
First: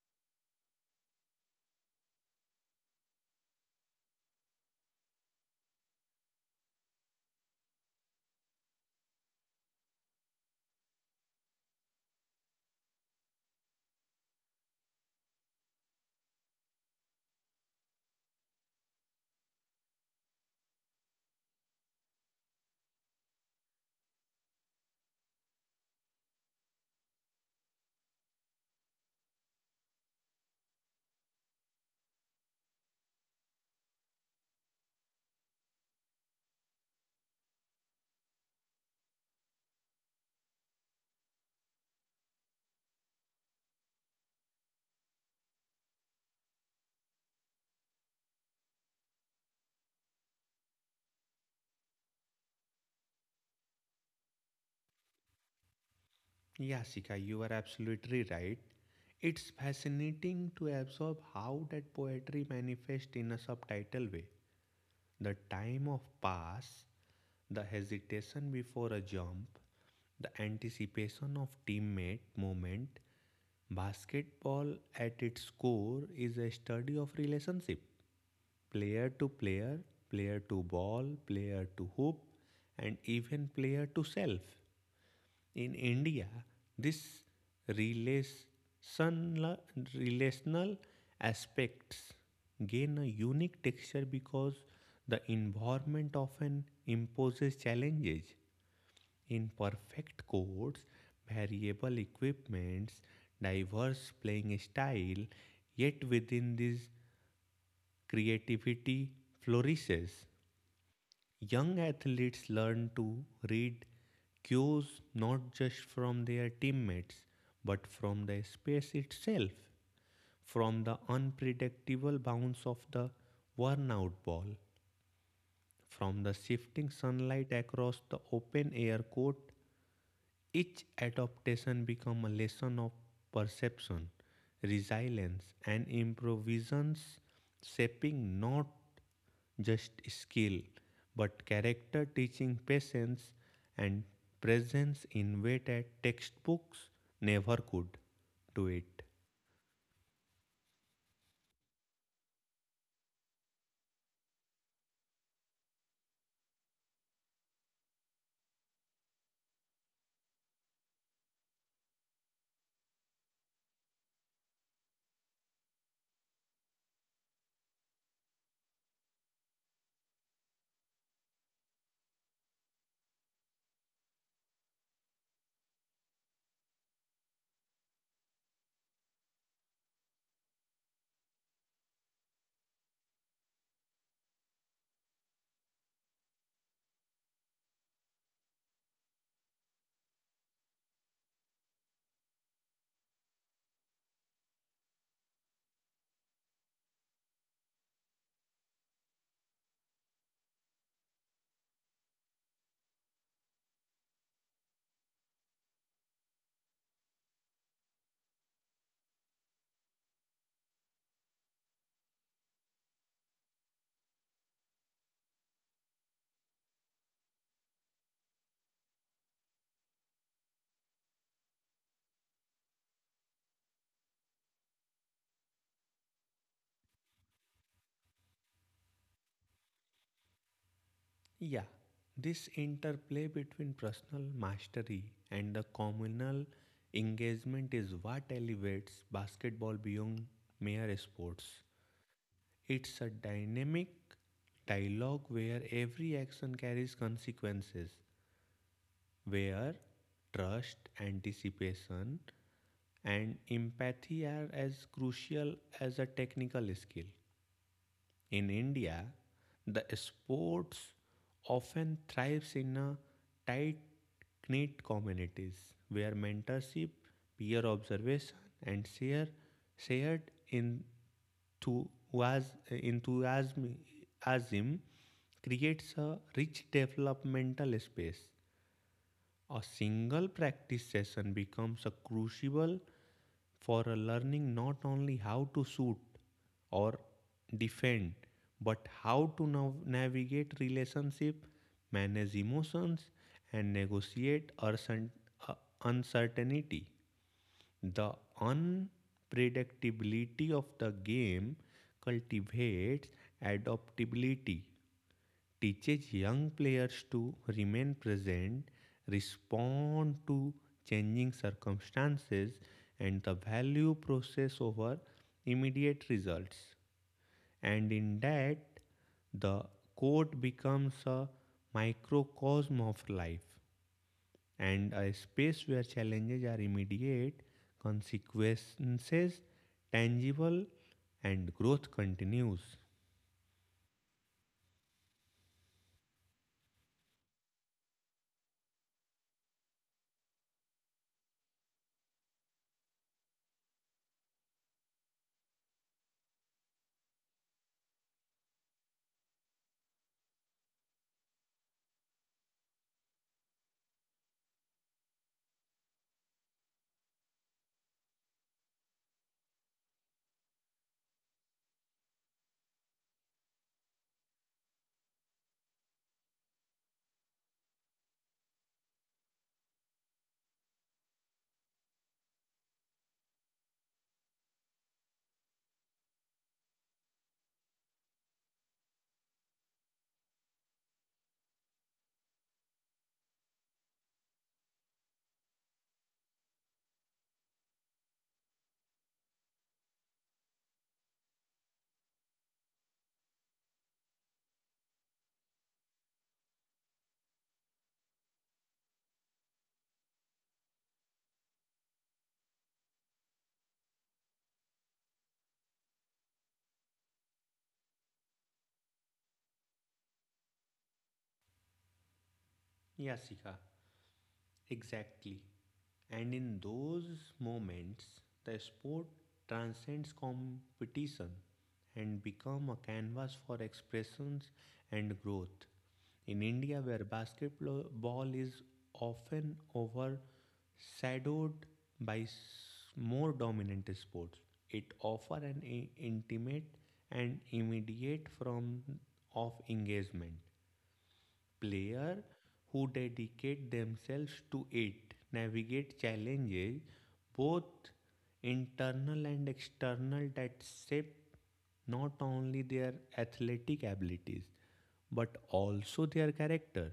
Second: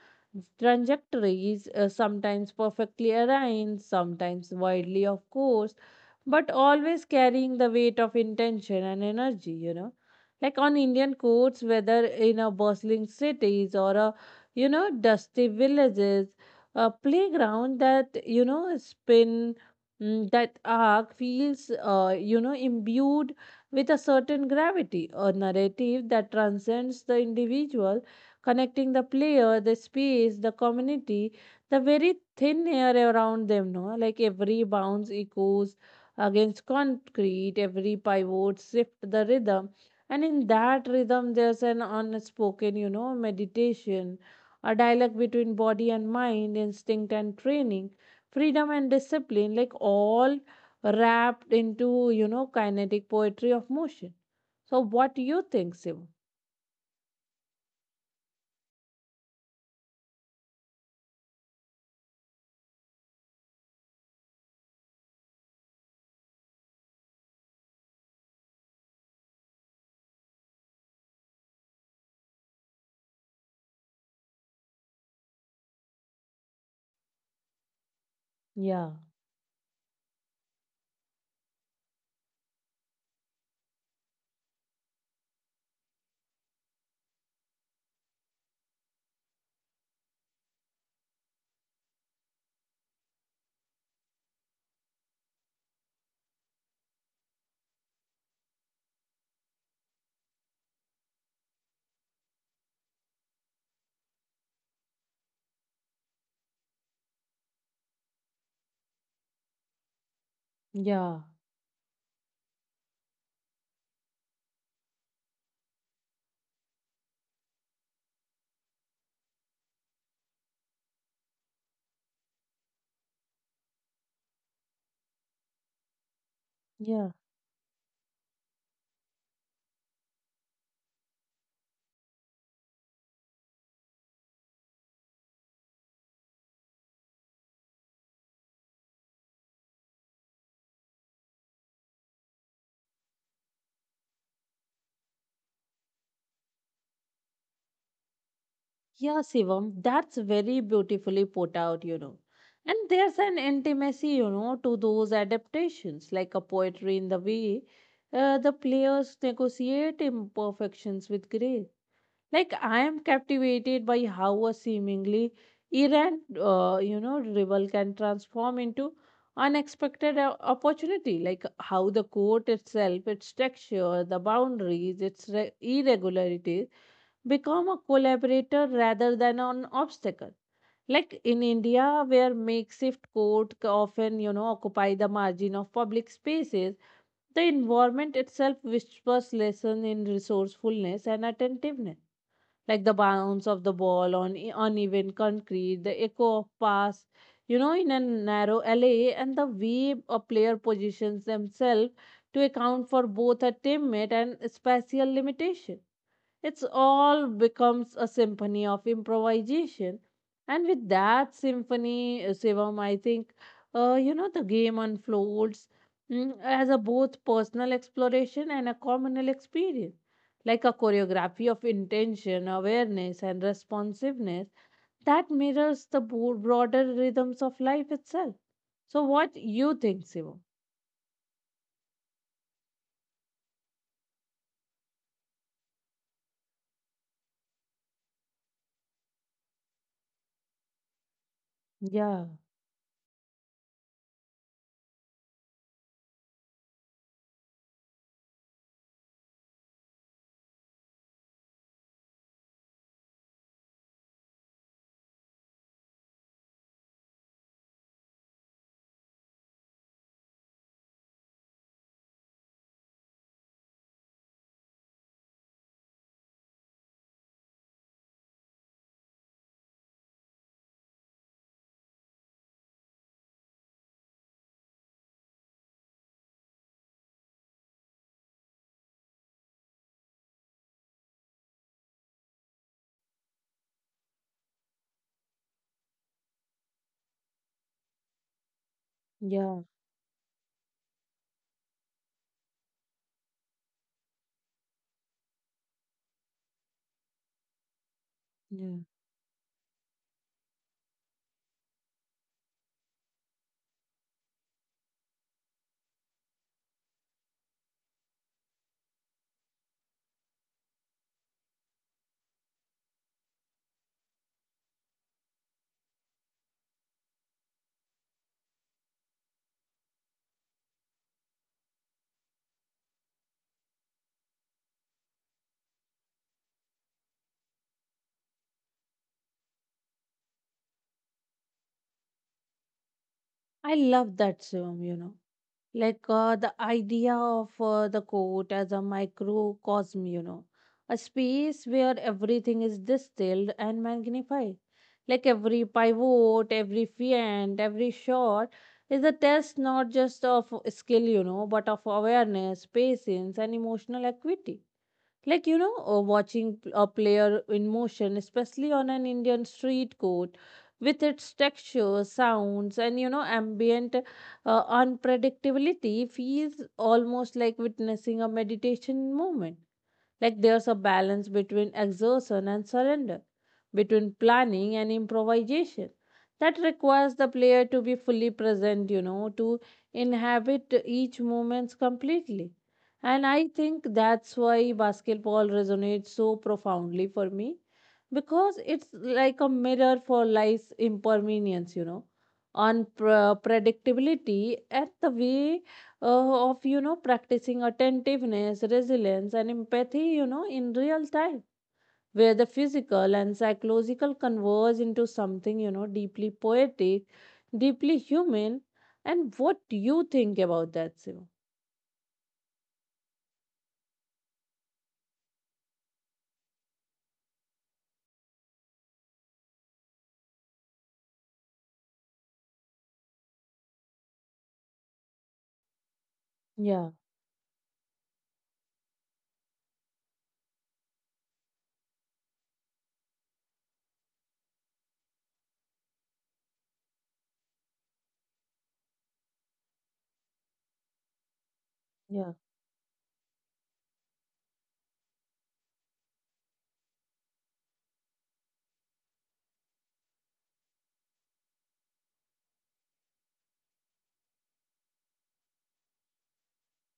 trajectories, sometimes perfectly aligned, sometimes wildly of course, but always carrying the weight of intention and energy, you know. Like on Indian coasts, whether in a bustling cities or a, you know, dusty villages, a playground that, you know, spin. Mm, that arc feels, you know, imbued with a certain gravity, a narrative that transcends the individual, connecting the player, the space, the community, the very thin air around them. No, like every bounce echoes against concrete, every pivot shift the rhythm, and in that rhythm there's an unspoken, you know, meditation, a dialogue between body and mind, instinct and training, freedom and discipline, like all wrapped into, you know, kinetic poetry of motion. So what do you think, Shivam? Yeah, Sika, you are absolutely right. It's fascinating to absorb how that poetry manifests in a subtitle way. The time of pass, the hesitation before a jump, the anticipation of teammate movement. Basketball at its core is a study of relationship. Yeah, Player to player, player to ball, player to hoop, and even player to self. In India, this relational, relational aspects gain a unique texture because the environment often imposes challenges. In perfect courts, variable equipments, diverse playing style, yet within this creativity flourishes. yeah, Young athletes learn to read cues not just from their teammates but from the space itself, from the unpredictable bounce of the worn out ball, from the shifting yeah. sunlight across the open air court, each adaptation becomes a lesson of perception, resilience, and improvisations, shaping not just skill but character, teaching patience and presence in way that textbooks never could do it. Yeah, Shivam, that's very beautifully put out, you know. And there's an intimacy, you know, to those adaptations, like a poetry in the way the players negotiate imperfections with grace. Like I am captivated by how a seemingly errant, you know, rival can transform into opportunity. Like how the court itself, its texture, the boundaries, its irregularities become a collaborator rather than an obstacle. Like in India, where often, you know, occupy the margin of public spaces, the environment itself whispers lesson in resourcefulness and attentiveness, like the bounce of the ball on uneven concrete, the echo of pass, you know, in a narrow alley, and the way a player positions themselves to account for both a teammate and spatial limitation, it's all becomes a symphony of improvisation. And with that symphony, Shivam, I think, you know, the game unfolds, mm, as a both personal exploration and a communal experience, like a choreography of intention, awareness, and responsiveness that mirrors the broader rhythms of life itself. So what you think, Shivam? Yeah, this interplay between personal mastery and the communal engagement is what elevates basketball beyond mere sports. Yeah, It's a dynamic dialogue where every action carries consequences, where trust, anticipation, and empathy are as crucial as a technical skill. In India, the sports often thrives in a tight-knit communities where mentorship, peer observation, and shared enthusiasm creates a rich developmental space. A single practice session becomes a crucible for a learning not only how to shoot or defend, but how to yeah, navigate relationship, manage emotions, and negotiate uh, uncertainty. The yeah. unpredictability of the game cultivates adaptability teaches young players to remain present, respond to changing circumstances, and the value process over immediate results. And in that, the court becomes a microcosm of life and a space where challenges are immediate, consequences tangible, and growth continues. I love that, Shivam, you know. Like the idea of the court as a microcosm, you know, a space where everything is distilled and magnified, like every pivot, every feint, every shot is a test not just of skill, you know, but of awareness, patience, and emotional equity. Like, you know, a player in motion, especially on an Indian street court, with its texture, sounds, and, you know, ambient unpredictability, feels almost like witnessing a meditation moment. Like there's a balance between exertion and surrender, between planning and improvisation. That requires the player to be fully present, you know, to inhabit each moment completely. And I think that's why basketball resonates so profoundly for me, because it's like a mirror for life's impermanence, you know, unpredictability. At the way of, you know, practicing attentiveness, resilience, and empathy, you know, in real time, where the physical and psychological converge into something, you know, deeply poetic, deeply human. And what do you think about that, Siva? Yeah, Sika. Exactly. And in those moments, the sport transcends competition and become a canvas for expressions and growth. In India, Yeah, where basketball is often overshadowed by more dominant sports, it offers an intimate and immediate form of engagement player yeah, who dedicate themselves to it navigate challenges both internal and external that shape not only their athletic abilities but also their character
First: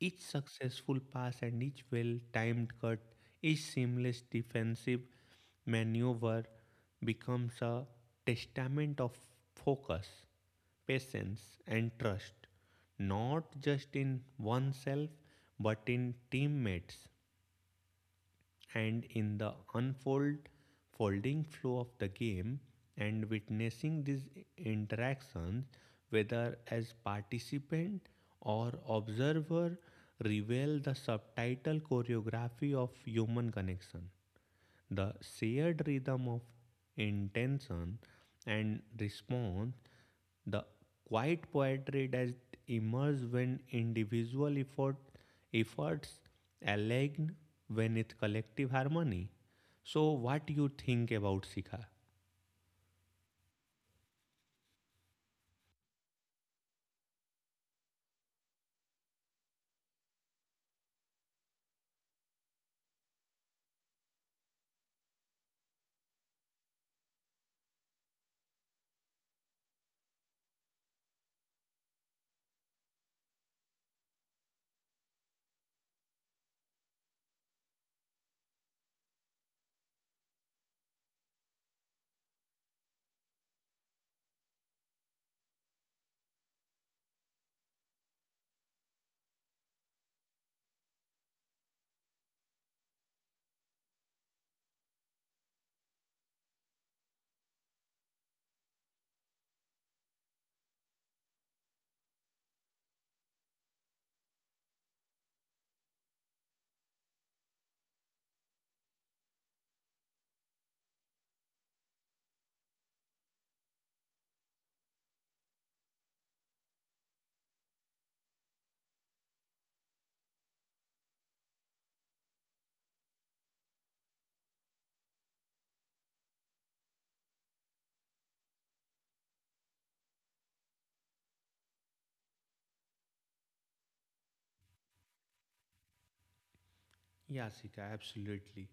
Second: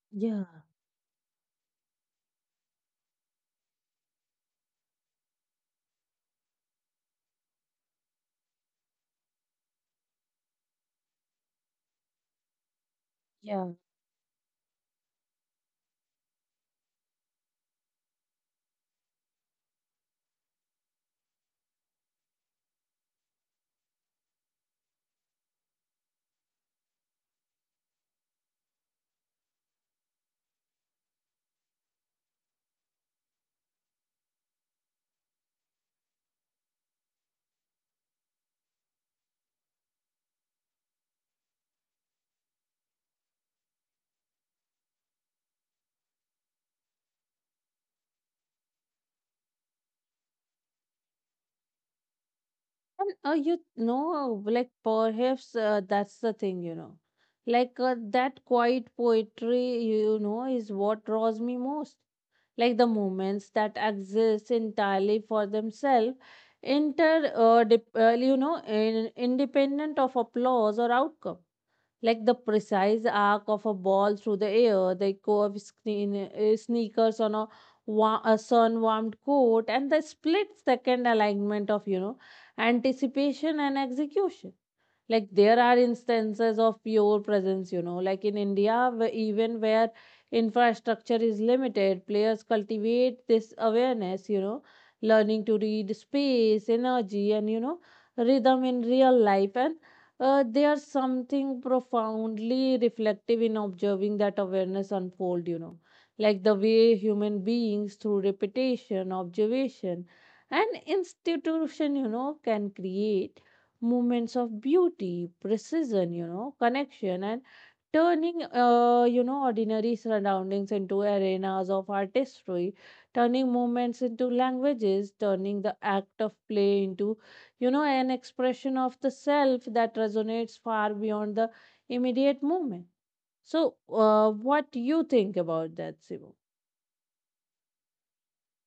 each yeah, successful pass and each well timed cut, each seamless defensive maneuver becomes a testament of focus, patience, and trust, not yeah. just in oneself but in teammates and in the unfold folding flow of the game and witnessing these interactions whether as participant or observer reveal the subtitle choreography of human connection the shared rhythm of intention and response the quiet poetry that emerges when efforts align with collective harmony. So, what do you think about Sika? And you know, like perhaps that's the thing, you know, like that quiet poetry, you know, is what draws me most. Like the movements that exist entirely for themselves, inter dep- you know in, independent of applause or outcome. Like the precise arc of a ball through the air, the echo of screen, sneakers on a sun warmed coat, and the split second alignment of anticipation and execution. Like there are instances of pure presence, like in India, even where infrastructure is limited, players cultivate this awareness. Learning to read space, energy, and rhythm in real life, and there's something profoundly reflective in observing that awareness unfold. Like the way human beings, through repetition, observation, and institution, can create moments of beauty, precision, connection, and turning, ordinary surroundings into arenas of artistry, turning moments into languages, turning the act of play into, an expression of the self that resonates far beyond the immediate moment. So, what do you think about that, Simu? Yeah, Sika, absolutely.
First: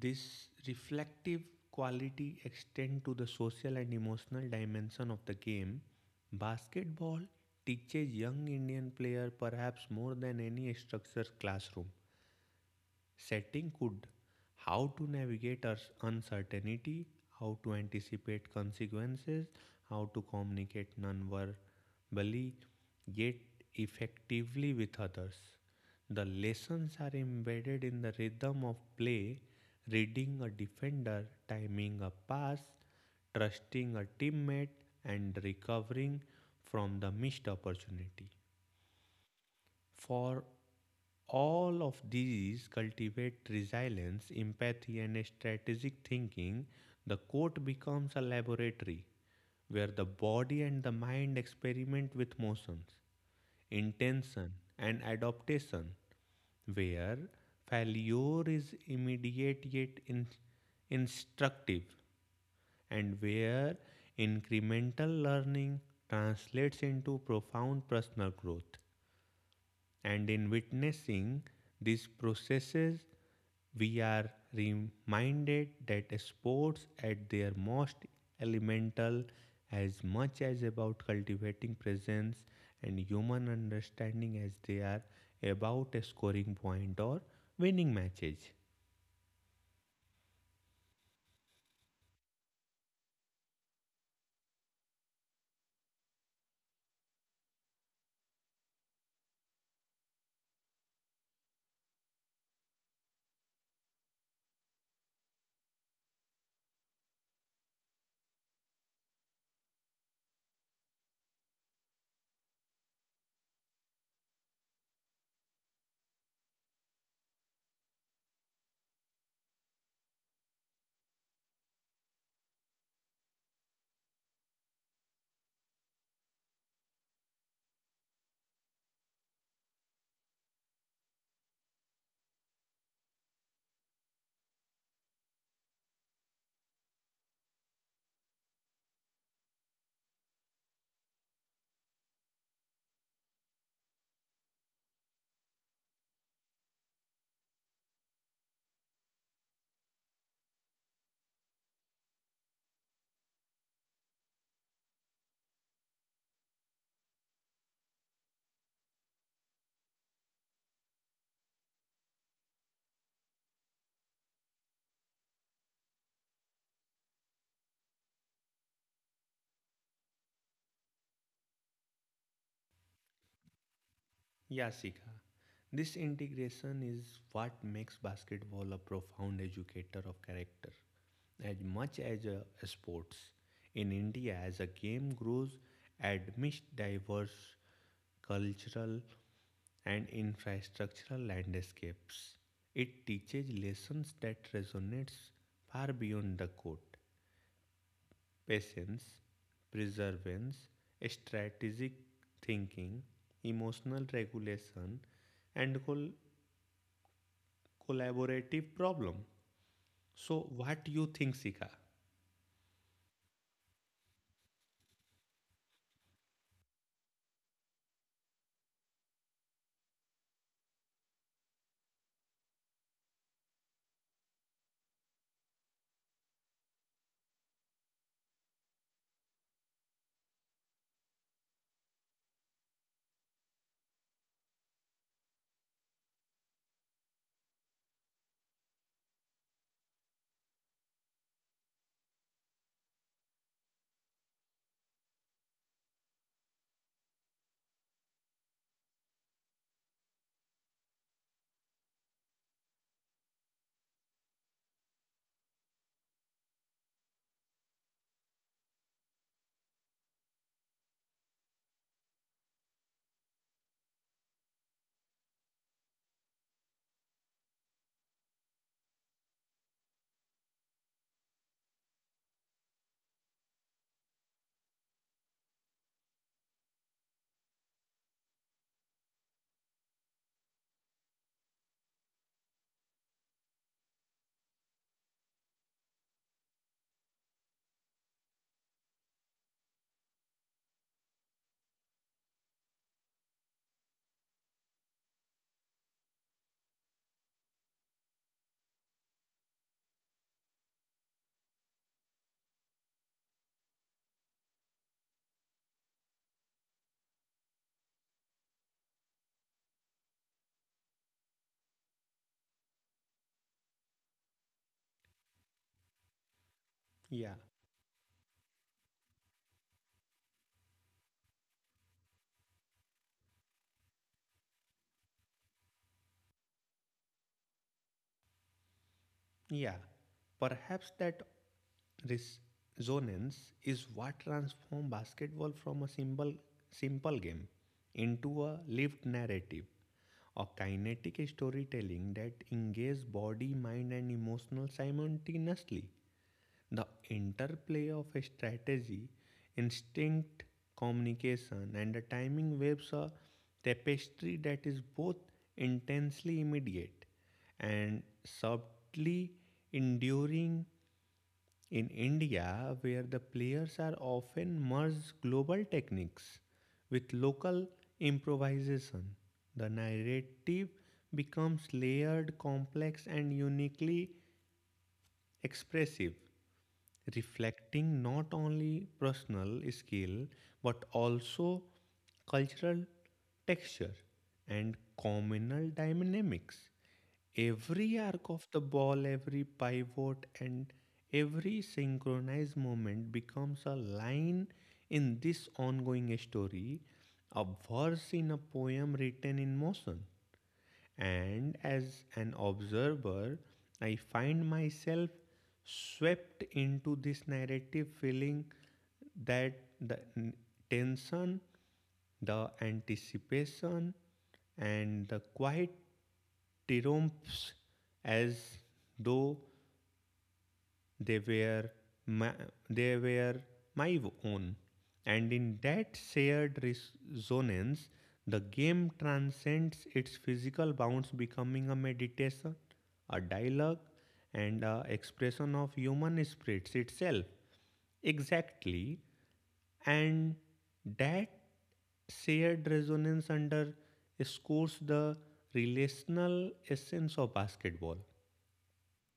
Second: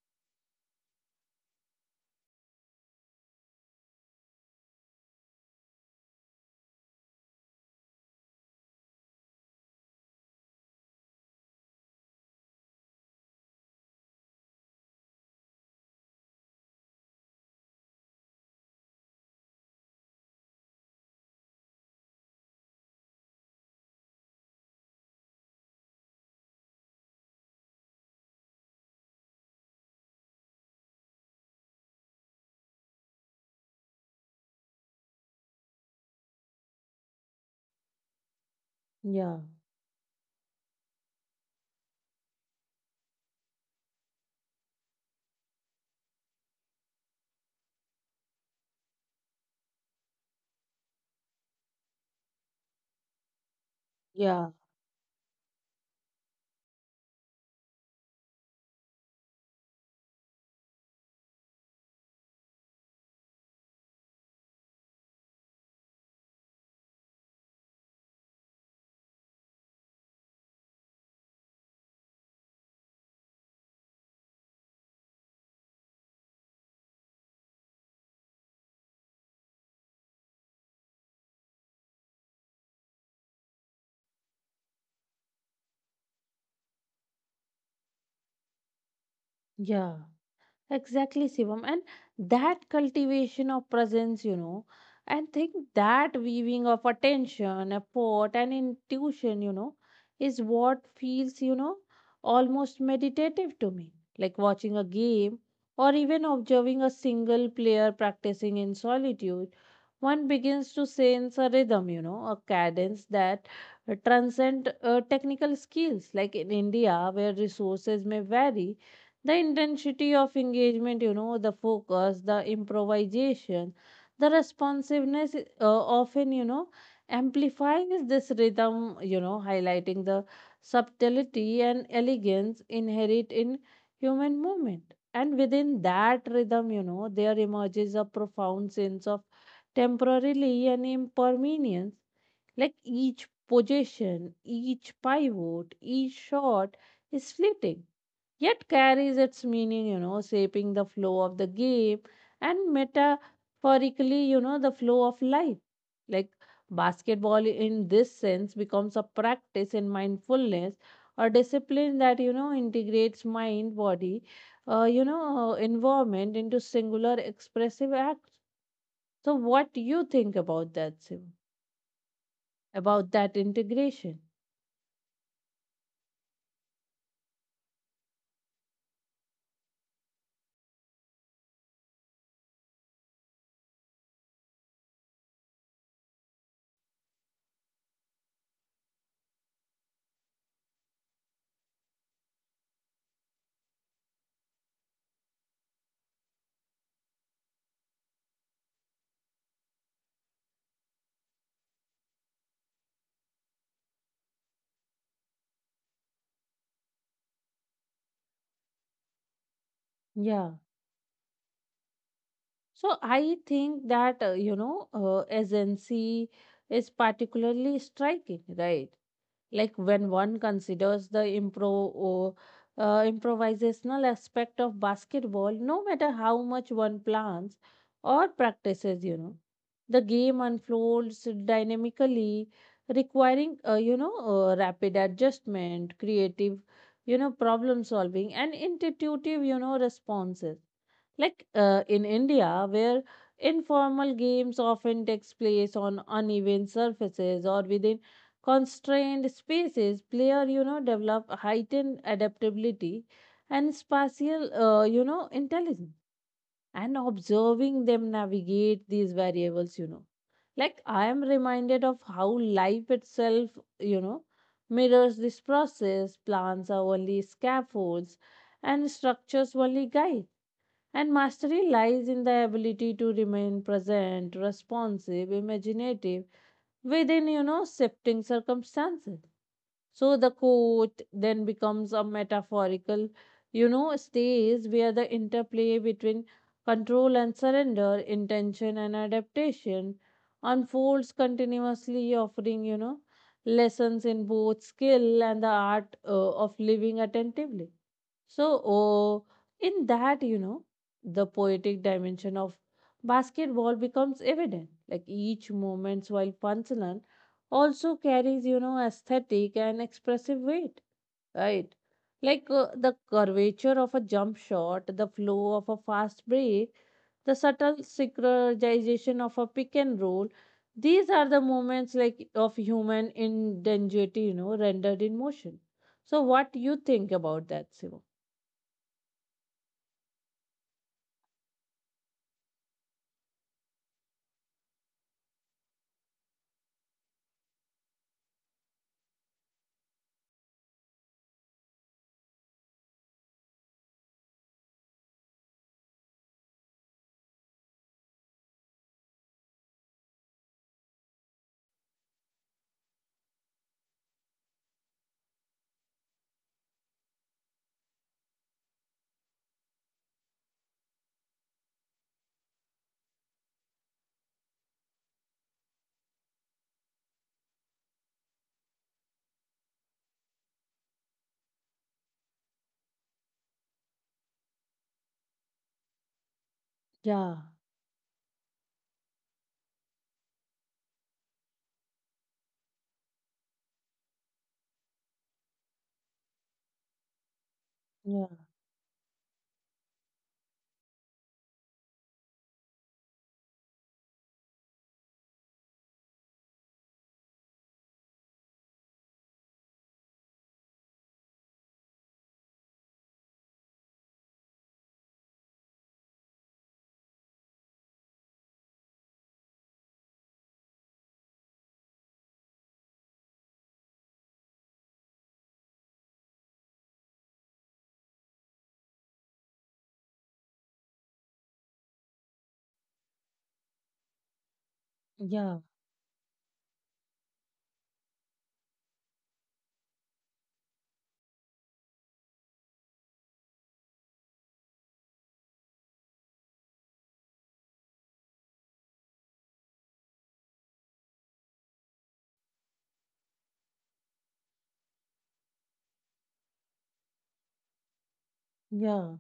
This reflective quality extends to the social and emotional dimension of the game. Basketball teaches young Indian player perhaps more than any structured classroom setting could how to navigate uncertainty, how to anticipate consequences, how to communicate non-verbally yet effectively with others. The lessons are embedded in the rhythm of play reading a defender timing a pass trusting a teammate and recovering from the missed opportunity Yeah, for all of these cultivate resilience, empathy, and strategic thinking, the court becomes a laboratory where the body and the mind experiment with motions, yeah, intention, and adaptation, where failure is immediate yet instructive, and where incremental learning translates into profound personal growth. And in witnessing these processes, we are reminded that sports at their most elemental as much as about cultivating presence and human understanding as they are about scoring point or winning matches. yeah. Exactly, Shivam. And that cultivation of presence, and think that weaving of attention, effort, and intuition, is what feels, almost meditative to me. Like watching a game or even observing a single player practicing in solitude, one begins to sense a rhythm, a cadence that transcend technical skills. Like in India, where resources may vary, the intensity of engagement, the focus, the improvisation, the responsiveness, often amplifies this rhythm, highlighting the subtlety and elegance inherent in human movement. And within that rhythm, there emerges a profound sense of temporality and impermanence. Like each position, each pivot, each shot is fleeting, yet carries its meaning, shaping the flow of the game and, metaphorically, the flow of life. Like basketball, in this sense, becomes a practice in mindfulness, a discipline that, integrates mind, body, environment into singular expressive acts. So, what do you think about that, Sim? About that integration? Yasika, this integration is what makes basketball a profound educator of character, as much as sports. In India, as a game grows amidst diverse cultural and infrastructural landscapes, it teaches lessons that resonates far beyond the court. Patience, perseverance, strategic thinking, emotional regulation, and collaborative problem. So, Yeah. what you think, Sika? So I think that, agency is particularly striking, right? Like when one considers the improvisational aspect of basketball, no matter how much one plans or practices, the game unfolds dynamically, requiring, rapid adjustment, creative, problem solving, and intuitive, responses, like in India, where informal games often takes place on uneven surfaces or within constrained spaces, player develop heightened adaptability and spatial, intelligence. And observing them navigate these variables, like I am reminded of how life itself, you know mirrors this process. Plants are only scaffolds, and structures only guides, and mastery lies in the ability to remain present, responsive, imaginative within, shifting circumstances. So the quote then becomes a metaphorical, stage where the interplay between control and surrender, intention and adaptation unfolds continuously, offering, lessons in both skill and the art of living attentively. So, oh, in that, the poetic dimension of basketball becomes evident. Like each moment, while Pansalan, also carries, aesthetic and expressive weight, right? Like the curvature of a jump shot, the flow of a fast break, Yeah. the subtle synchronization of a pick and roll. These are the moments like of human ingenuity, rendered in motion. So, what do you think about that, Simon? Yeah, perhaps that resonance is what transformed basketball from a simple game into a lived narrative, a kinetic storytelling that engages body, mind, and emotional simultaneously. The interplay of a strategy, instinct, communication, and the timing waves a tapestry that is both intensely immediate and subtly enduring. In India, where the players are often merge global techniques with local improvisation, the narrative becomes layered, complex, and uniquely expressive Yeah, reflecting not only personal skill but also cultural texture and communal dynamics. Every yeah, arc of the ball, every pivot, and every synchronized movement becomes a line in this ongoing story, a verse in a poem written in motion. And as an observer, I find myself swept into this narrative feeling that the tension, the anticipation, and the quiet triumphs as though they were my, they were my own. And yeah, in that shared resonance, the game transcends its physical bounds, becoming a meditation, a dialogue, and a expression of human spirits itself. Exactly. And that shared resonance underscores the relational essence of basketball. yeah,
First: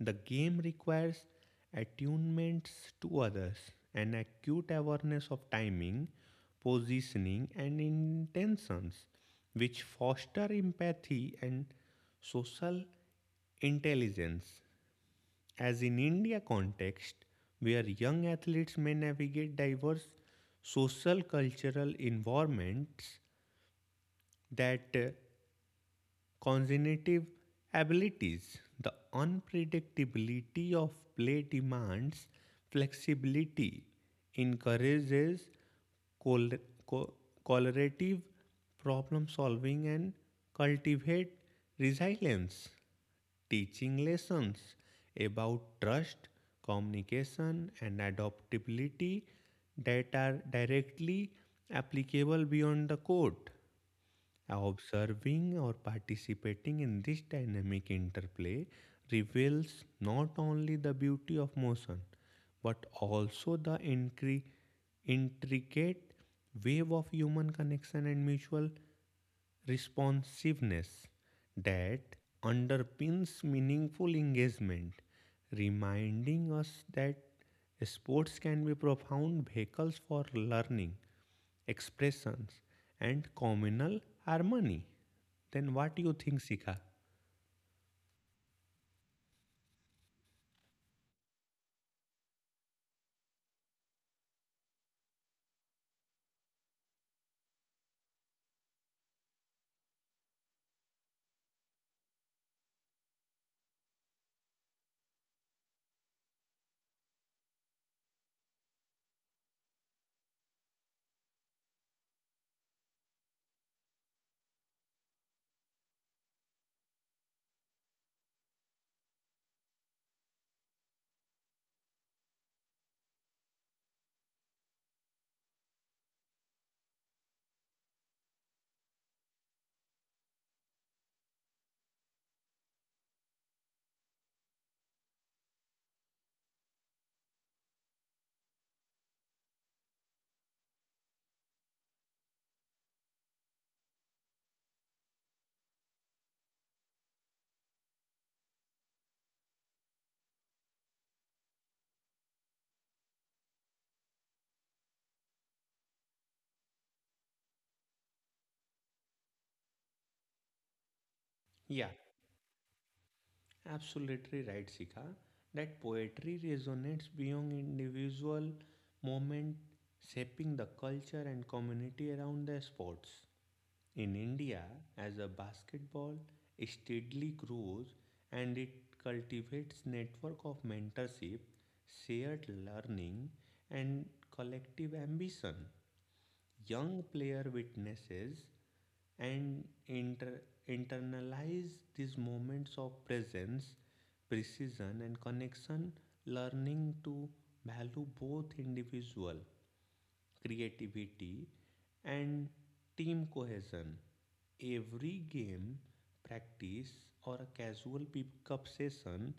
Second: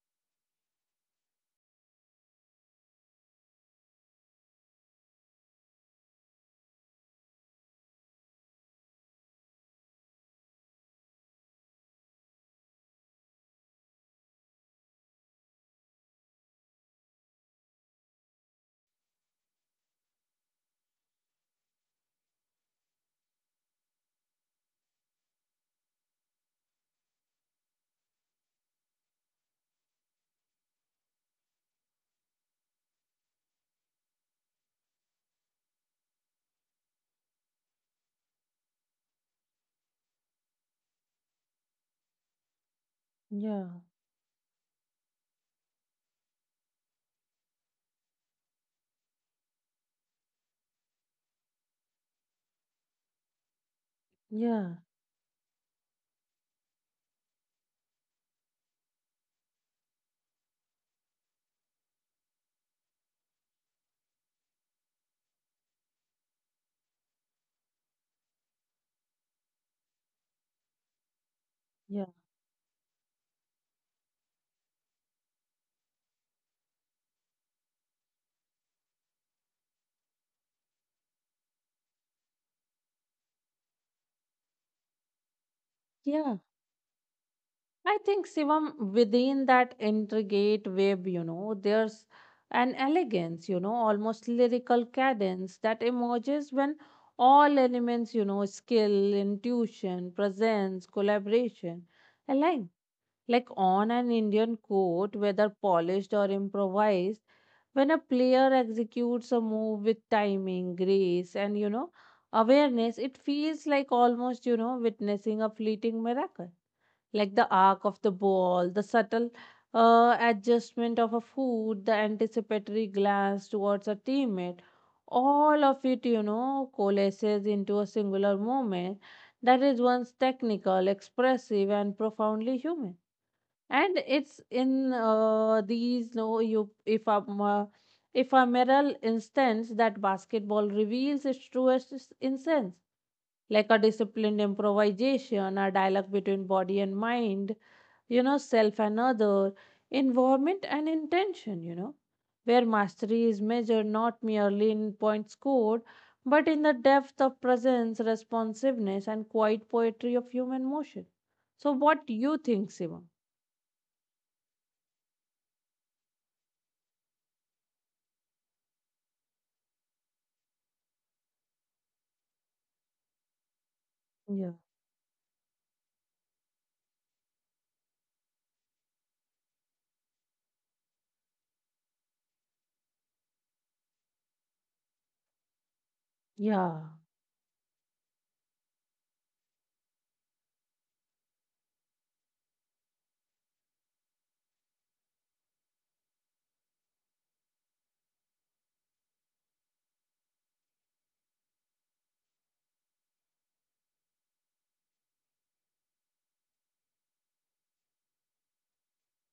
The game requires attunements to others, an acute awareness of timing, positioning, and intentions, which foster empathy and social intelligence. As in India context, where young athletes may navigate diverse social cultural environments that cognitive abilities. The unpredictability of play demands flexibility, encourages col- co- collaborative problem solving, and cultivate resilience, yeah, teaching lessons about trust, communication, and adaptability that are directly applicable beyond the court. yeah, Observing or participating in this dynamic interplay reveals not only the beauty of motion but also the intricate wave of human connection and mutual responsiveness yeah, that underpins meaningful engagement, reminding us that sports can be profound vehicles for learning expressions, and communal harmony. Then what do you yeah. think, Sika? I think, Shivam, within that intricate web, there's an elegance, almost lyrical cadence that emerges when all elements, skill, intuition, presence, collaboration, align. Like on an Indian court, whether polished or improvised, when a player executes a move with timing, grace, and awareness, it feels like almost, witnessing a fleeting miracle. Like the arc of the ball, the subtle, adjustment of a foot, the anticipatory glance towards a teammate, all of it, coalesces into a singular moment that is once technical, expressive, and profoundly human. And it's in these no you if a mirror instance that basketball reveals its truest essence, like a disciplined improvisation, a dialogue between body and mind, self and other, involvement and intention, where mastery is measured not merely in points scored, but in the depth of presence, responsiveness, and quiet poetry of human motion. So Yeah, what do you think, Simon? absolutely right, Sika. That poetry resonates beyond individual moment, shaping the culture and community around the sports. In India, as a basketball steadily grows and it cultivates network of mentorship, shared learning, and collective ambition. Yeah, Young player witnesses and internalize these moments of presence precision and connection learning to value both individual creativity and team cohesion every game practice or a casual pickup session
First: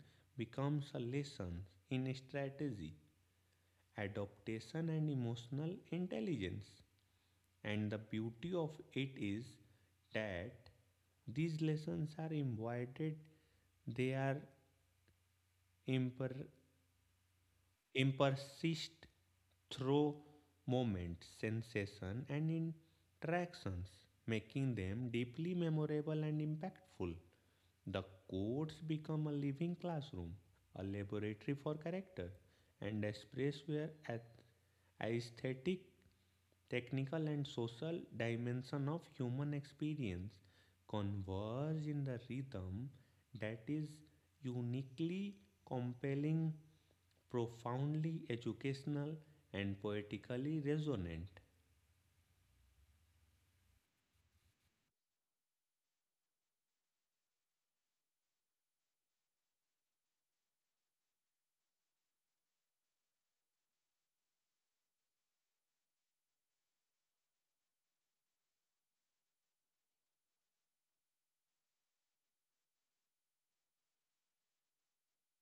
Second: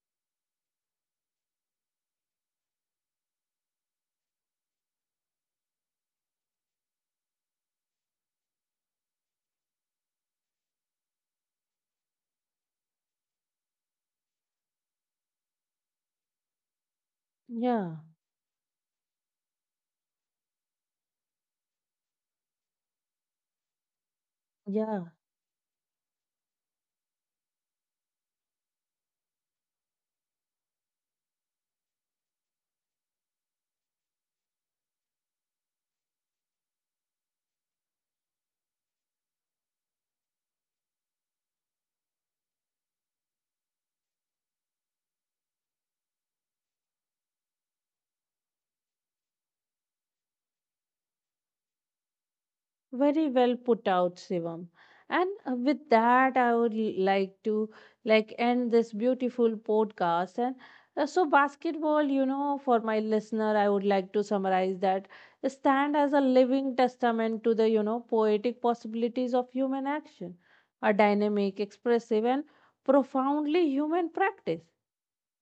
becomes a lesson in strategy adaptation and emotional intelligence and the beauty of it is that these lessons are embodied, they are imper- yeah, impersist through moments, sensation, and interactions, making them yeah. deeply memorable and impactful. The codes become a living classroom, a laboratory for character, and a space where aesthetic technical and social dimension of human experience converge in the rhythm that is uniquely compelling, profoundly educational, and poetically resonant. Very well put out, Shivam. And with that, I would like to end this beautiful podcast. And basketball, for my listener, I would like to summarize that stand as a living testament to the, poetic possibilities of human action, a dynamic, expressive, and profoundly human practice.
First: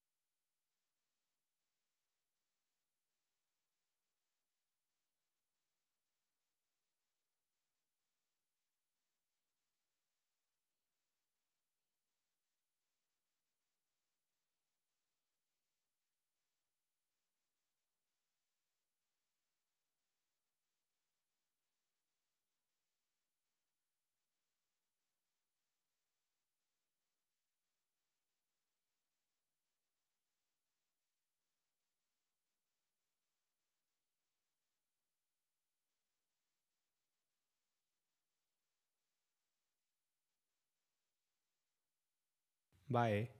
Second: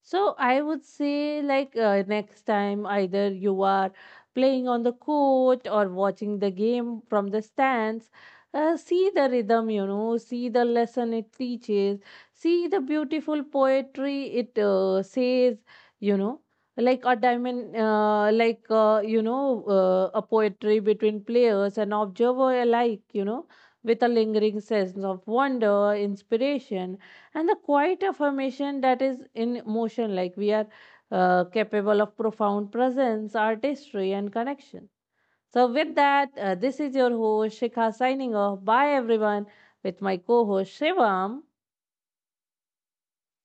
So I would say, like, next time, either you are playing on the court or watching the game from the stands, see the rhythm, see the lesson it teaches, see the beautiful poetry it says, you know, like a diamond, a poetry between players and observer alike, with a lingering sense of wonder, inspiration, and the quiet affirmation that is in motion, like we are capable of profound presence, artistry, and connection. So with that, this is your host, Shikha, signing off. Bye everyone, with my co-host Shivam. Bye.